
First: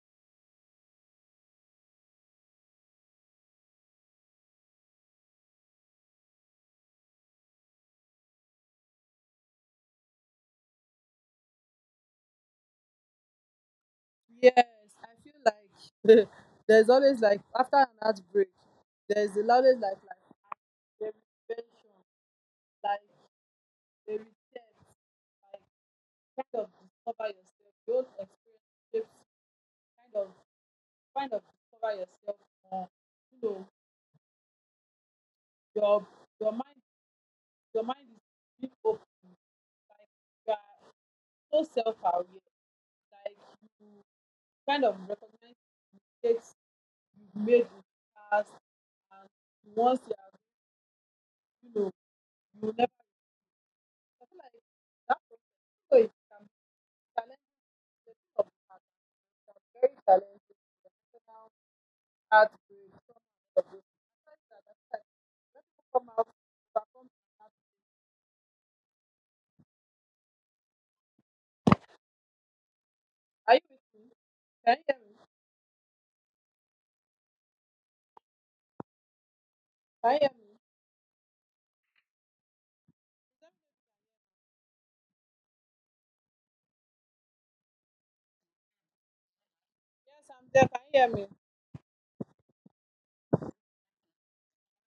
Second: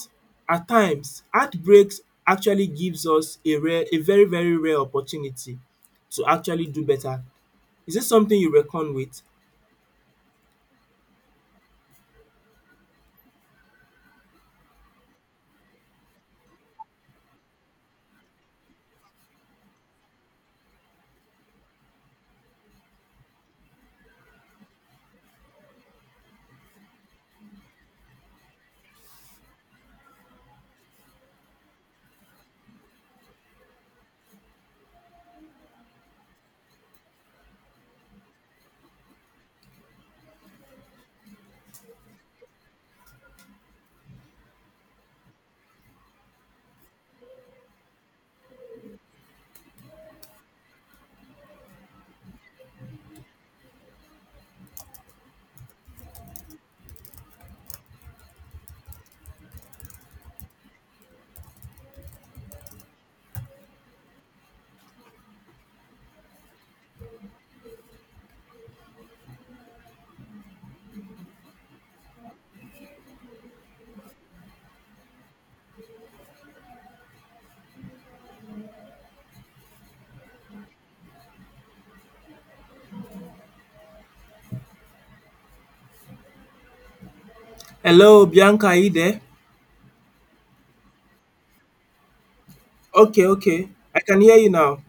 Speaker 1: at times, heartbreaks actually gives us a very, very rare opportunity to actually do better? Is this something you reckon with?
Speaker 2: yes. I feel like there's always, like, after an outbreak, there's always like a retention, like a reset, kind of discover yourself. Your own experience shapes you. Kind of kind of discover yourself more. You know, your your mind mind is being open. Like, you are so self aware. Like, you kind of recognize mistakes you've made in the past, and once you have, you know, you never, I feel like that process, so it can be challenging, of very challenging, out with some of this. When people come out, perform, are you with me? Can you hear me? Can you hear me?
Speaker 1: Hello, Bianca, are you there?
Speaker 2: Yes, I'm there. Can you hear me?
Speaker 1: Okay, okay. I can hear you now.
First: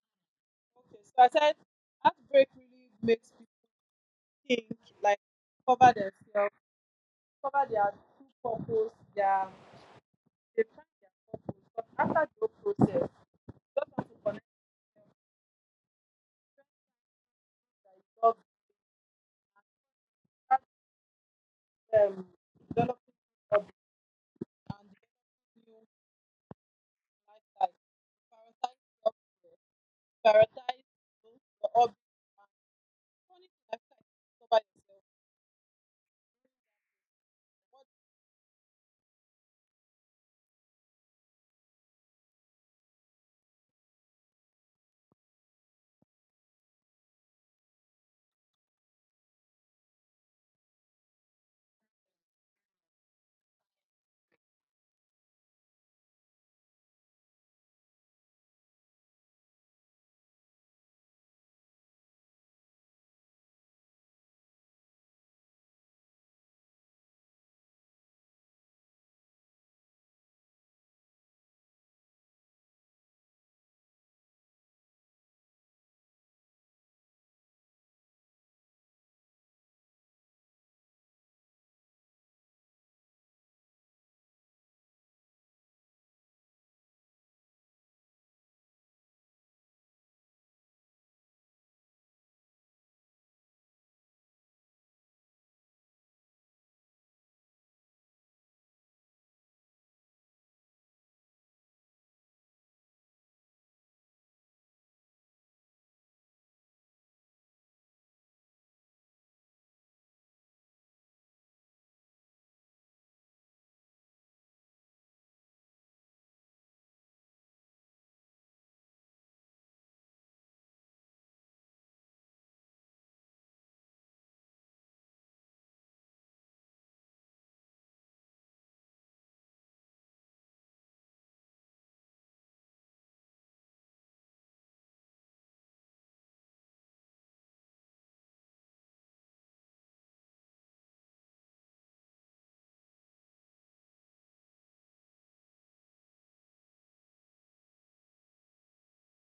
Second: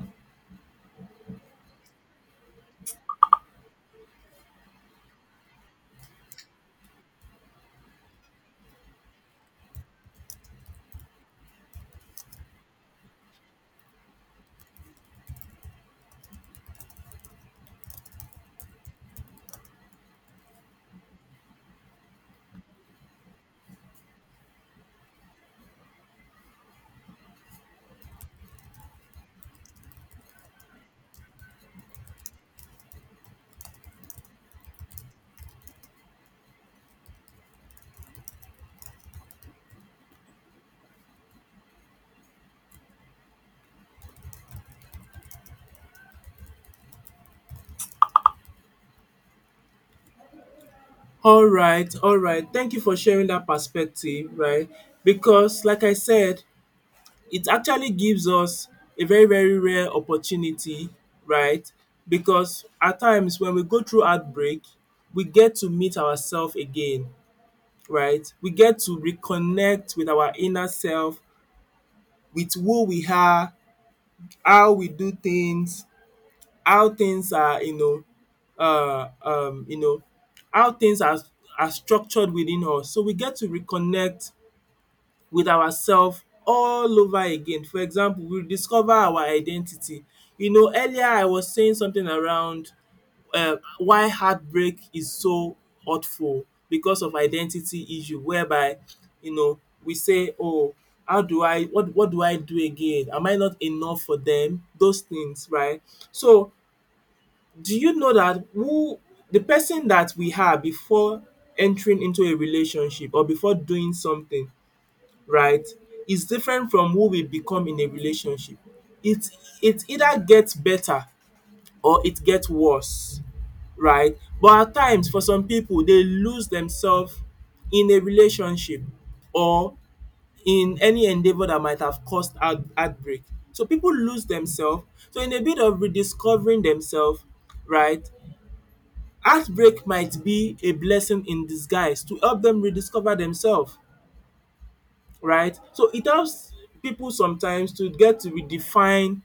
Speaker 2: Okay. So I said, heartbreak really makes people think, like, cover themselves, cover their true purpose, they find their purpose. But after the whole process, you just have to connect with yourself, that you love, start um, developing yourself and developing new lifestyle. Prioritize self-care, prioritize your hobby, and funny thing after discover yourself. What?
Speaker 1: All right, all right. Thank you for sharing that perspective, right? Because, like I said, it actually gives us a very, very rare opportunity, right? Because at times, when we go through outbreak, we get to meet ourselves again, right? We get to reconnect with our inner self, with who we are, how we do things, how things are, you know, uh, um, you know, how things are structured within us. So we get to reconnect with ourselves all over again. For example, we discover our identity. Earlier I was saying something around why heartbreak is so hurtful, because of identity issue, whereby you know we say, oh, how do I what do I do again? Am I not enough for them? Those things, right? So do you know that who the person that we are before entering into a relationship, or before doing something, right, is different from who we become in a relationship. It it either gets better or it gets worse, right? But at times, for some people, they lose themselves in a relationship, or in any endeavour that might have caused heartbreak. So people lose themselves. So in a bit of rediscovering themselves, right, heartbreak might be a blessing in disguise to help them rediscover themselves, right? So it helps people sometimes to get to redefine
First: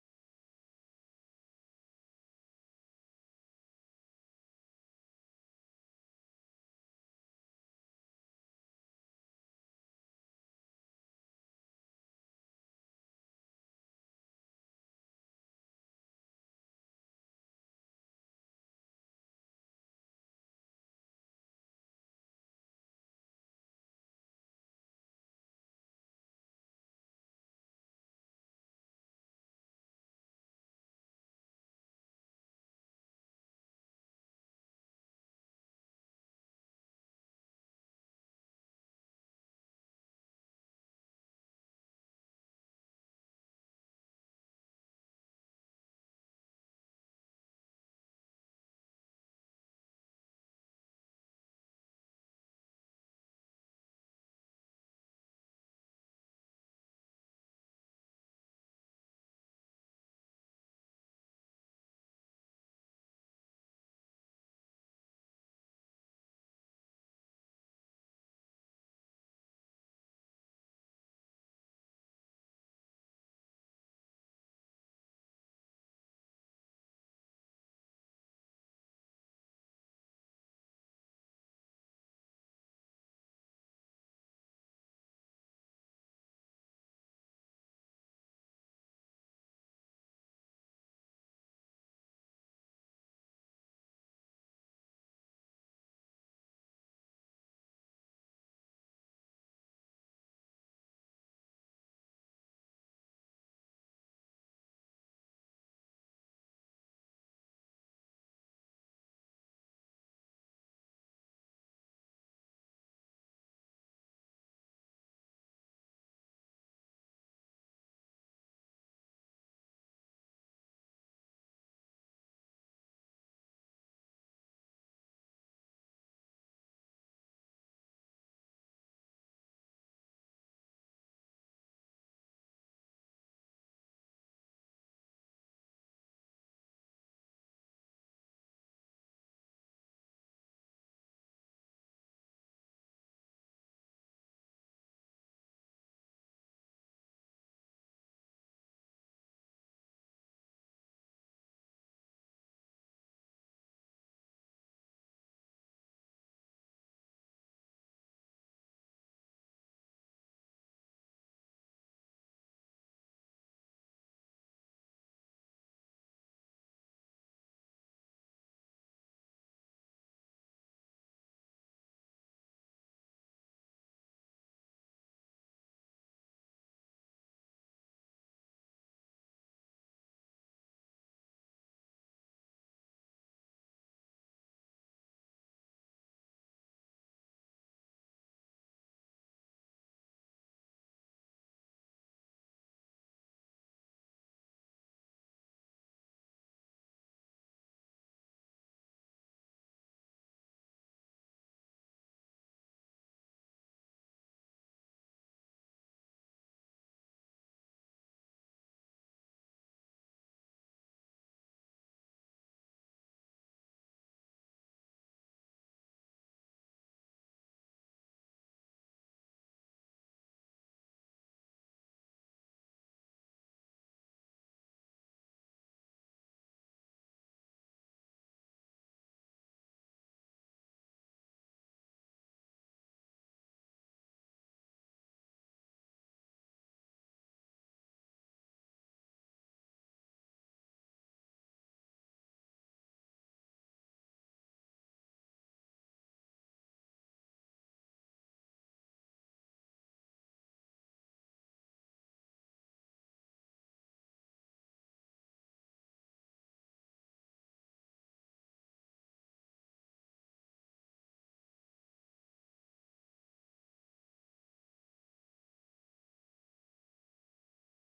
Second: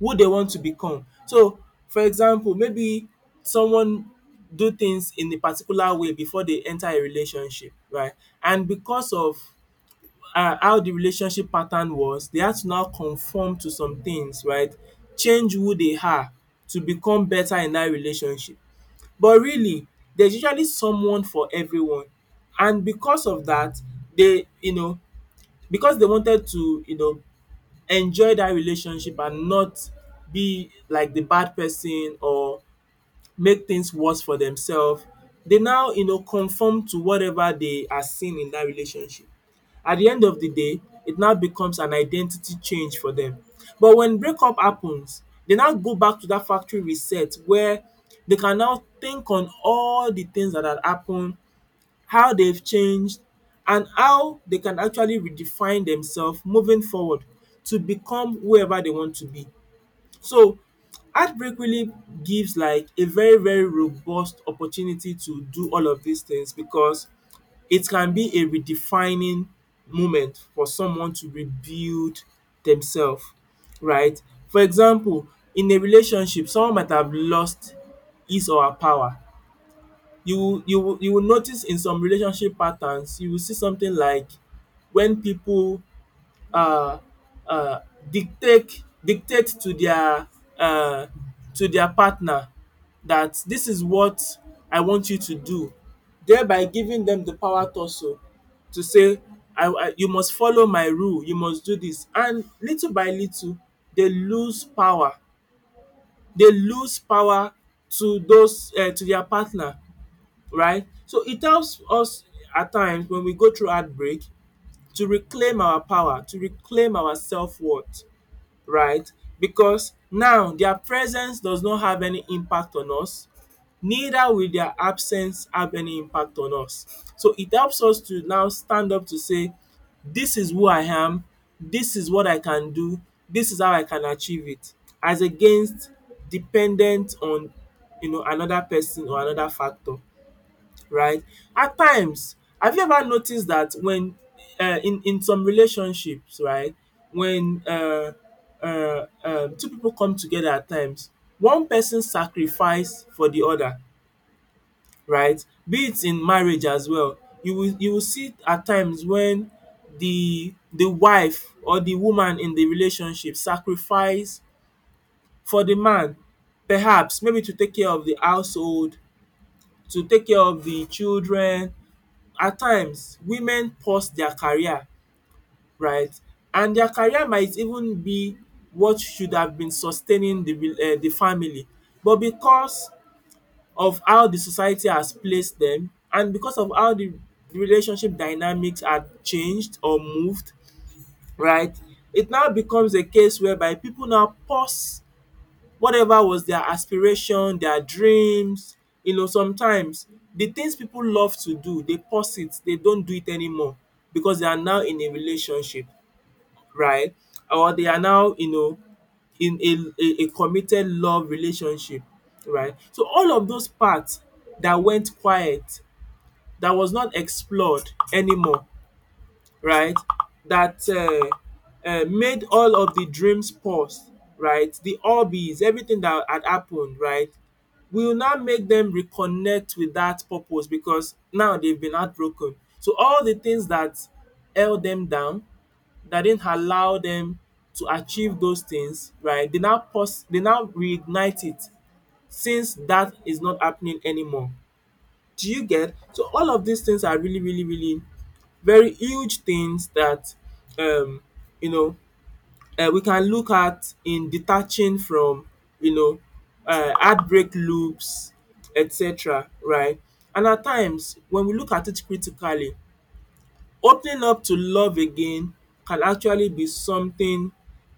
Speaker 1: who they want to become. So for example, maybe someone do things in a particular way before they enter a relationship, right? And because of how the relationship pattern was, they had to now conform to some things, right? Change who they are to become better in that relationship. But really, there's usually someone for everyone, and because of that, they you know, because they wanted to, you know, enjoy that relationship and not be like the bad person or make things worse for themselves, they now, you know, conform to whatever they are seeing in that relationship. At the end of the day, it now becomes an identity change for them. But when breakup happens, they now go back to that factory reset where they can now think on all the things that had happened, how they've changed, and how they can actually redefine themselves moving forward to become whoever they want to be. So heartbreak really gives like a very very robust opportunity to do all of these things because it can be a redefining moment for someone to rebuild themselves, right? For example, in a relationship someone might have lost his or her power. You will notice in some relationship patterns you will see something like when people uh, uh, dictate uh, to their partner that this is what I want you to do, thereby giving them the power also to say I, you must follow my rule, you must do this, and little by little they lose power. They lose power to those to their partner, right? So it helps us at times when we go through heartbreak to reclaim our power, to reclaim our self worth, right? Because now their presence does not have any impact on us, neither will their absence have any impact on us. So it helps us to now stand up to say, this is who I am, this is what I can do, this is how I can achieve it, as against dependent on, you know, another person or another factor, right? At times, have you ever noticed that when in some relationships, right, when two people come together at times, one person sacrifice for the other, right? Be it in marriage as well. You will see at times when the wife or the woman in the relationship sacrifice for the man. Perhaps maybe to take care of the household, to take care of the children, at times women pause their career, right? And their career might even be what should have been sustaining the re the family. But because of how the society has placed them and because of how the relationship dynamics had changed or moved, right? It now becomes a case whereby people now pause whatever was their aspiration, their dreams. You know, sometimes the things people love to do, they pause it, they don't do it anymore because they are now in a relationship, right? Or they are now, you know, in a committed love relationship, right? So all of those parts that went quiet, that was not explored anymore, right, that made all of the dreams pause, right, the hobbies, everything that had happened, right, will now make them reconnect with that purpose because now they've been heartbroken. So all the things that held them down, that didn't allow them to achieve those things, right? They now pause, they now reignite it since that is not happening anymore. Do you get? So all of these things are really, really, really very huge things that um you know we can look at in detaching from, you know, heartbreak loops, etc., right, and at times when we look at it critically, opening up to love again can actually be something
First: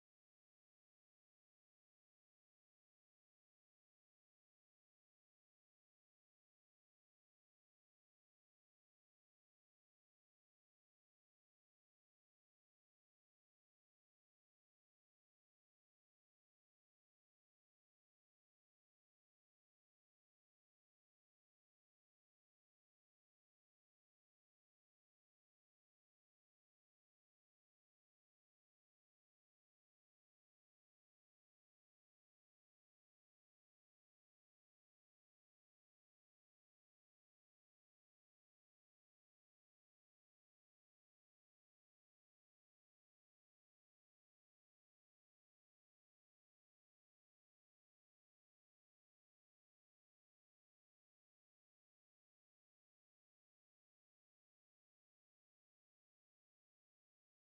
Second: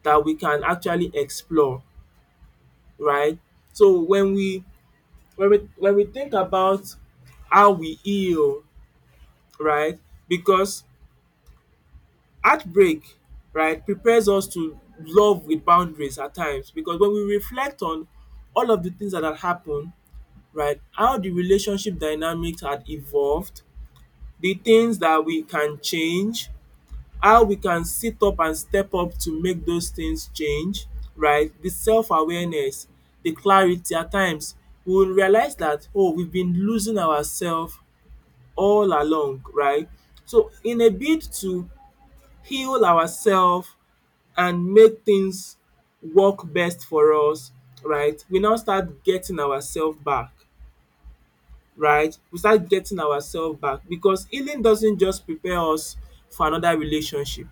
Speaker 1: that we can actually explore, right? So when we think about how we heal, right? Because heartbreak, right, prepares us to love with boundaries at times because when we reflect on all of the things that had happened, right, how the relationship dynamics had evolved, the things that we can change, how we can sit up and step up to make those things change, right, the self awareness, the clarity at times, we will realize that, oh, we've been losing ourselves all along, right? So, in a bid to heal ourselves and make things work best for us, right, we now start getting ourselves back, right? We start getting ourselves back because healing doesn't just prepare us for another relationship,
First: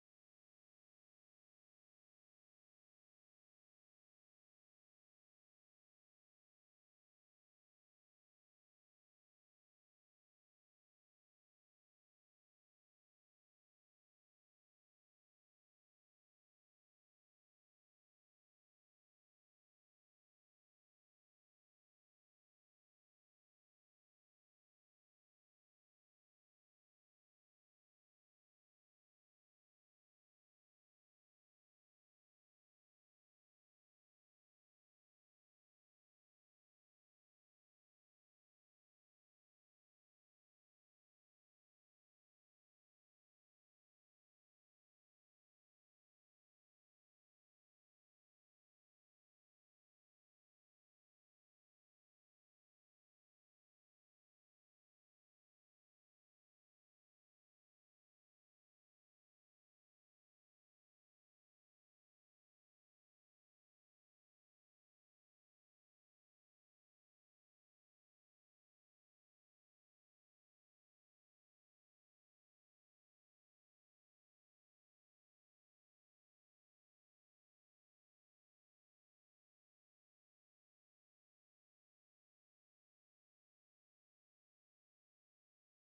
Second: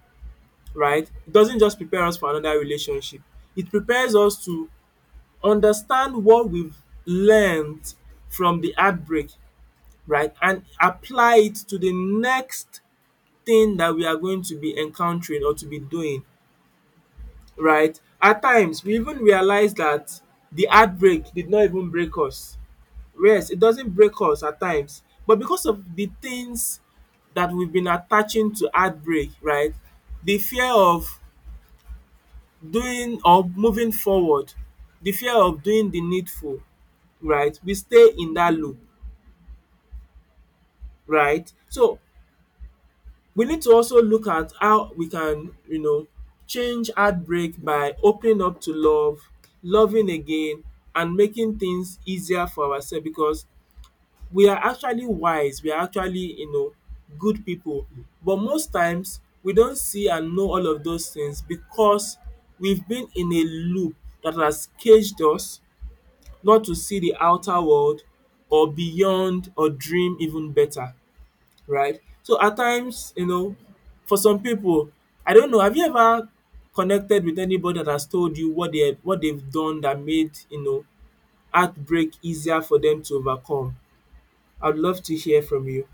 Speaker 1: right? It doesn't just prepare us for another relationship. It prepares us to understand what we've learned from the outbreak, right, and apply it to the next thing that we are going to be encountering or to be doing, right? At times we even realize that the heartbreak did not even break us. Yes, it doesn't break us at times, but because of the things that we've been attaching to heartbreak, right? The fear of doing or moving forward, the fear of doing the needful, right? We stay in that loop, right? So we need to also look at how we can, you know, change heartbreak by opening up to love, loving again, and making things easier for ourselves because we are actually wise, we are actually, you know, good people. But most times we don't see and know all of those things because we've been in a loop that has caged us not to see the outer world or beyond or dream even better, right? So at times, you know, for some people, I don't know, have you ever connected with anybody that has told you what they've done that made, you know, heartbreak easier for them to overcome? I'd love to hear from you.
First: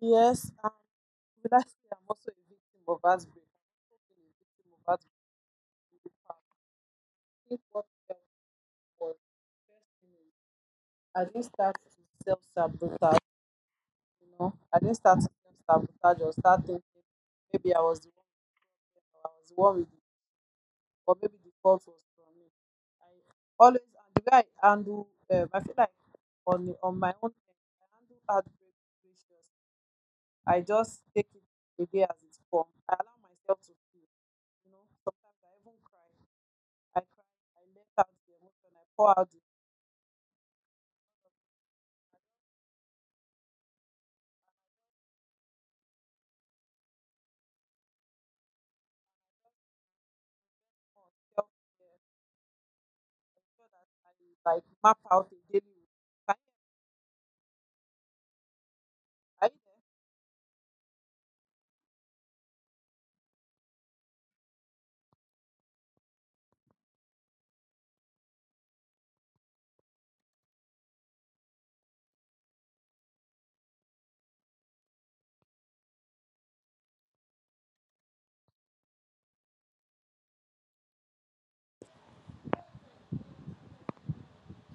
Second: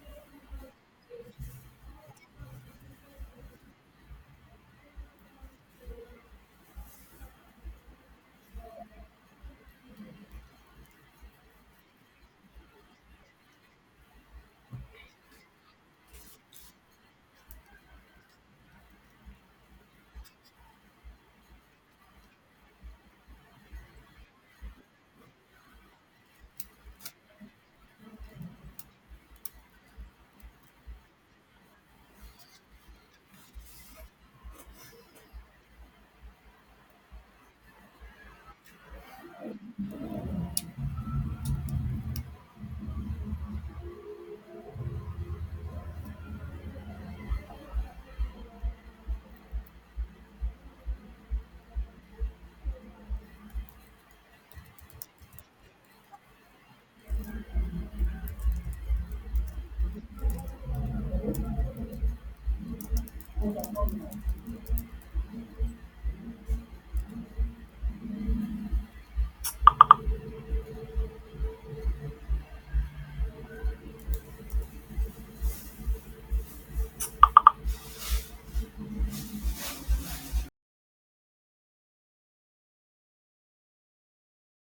Speaker 2: Yes, lastly, I'm also a victim of heartbreak. I've also been a victim of heartbreak in the past. I think what helped was, first thing is, I didn't start to self sabotage, you know. I didn't start to self sabotage or start thinking maybe I was the one, with, or maybe the fault was from me. I always, and the way I handle, I feel like, on my own end, I handle heartbreak situations. I just take it the day as it comes. I allow myself to feel. You know, sometimes I even cry. I cry, I let out the emotion, I pour out the emotion. I don't want self care. I feel that I like map out a daily routine. Are you there?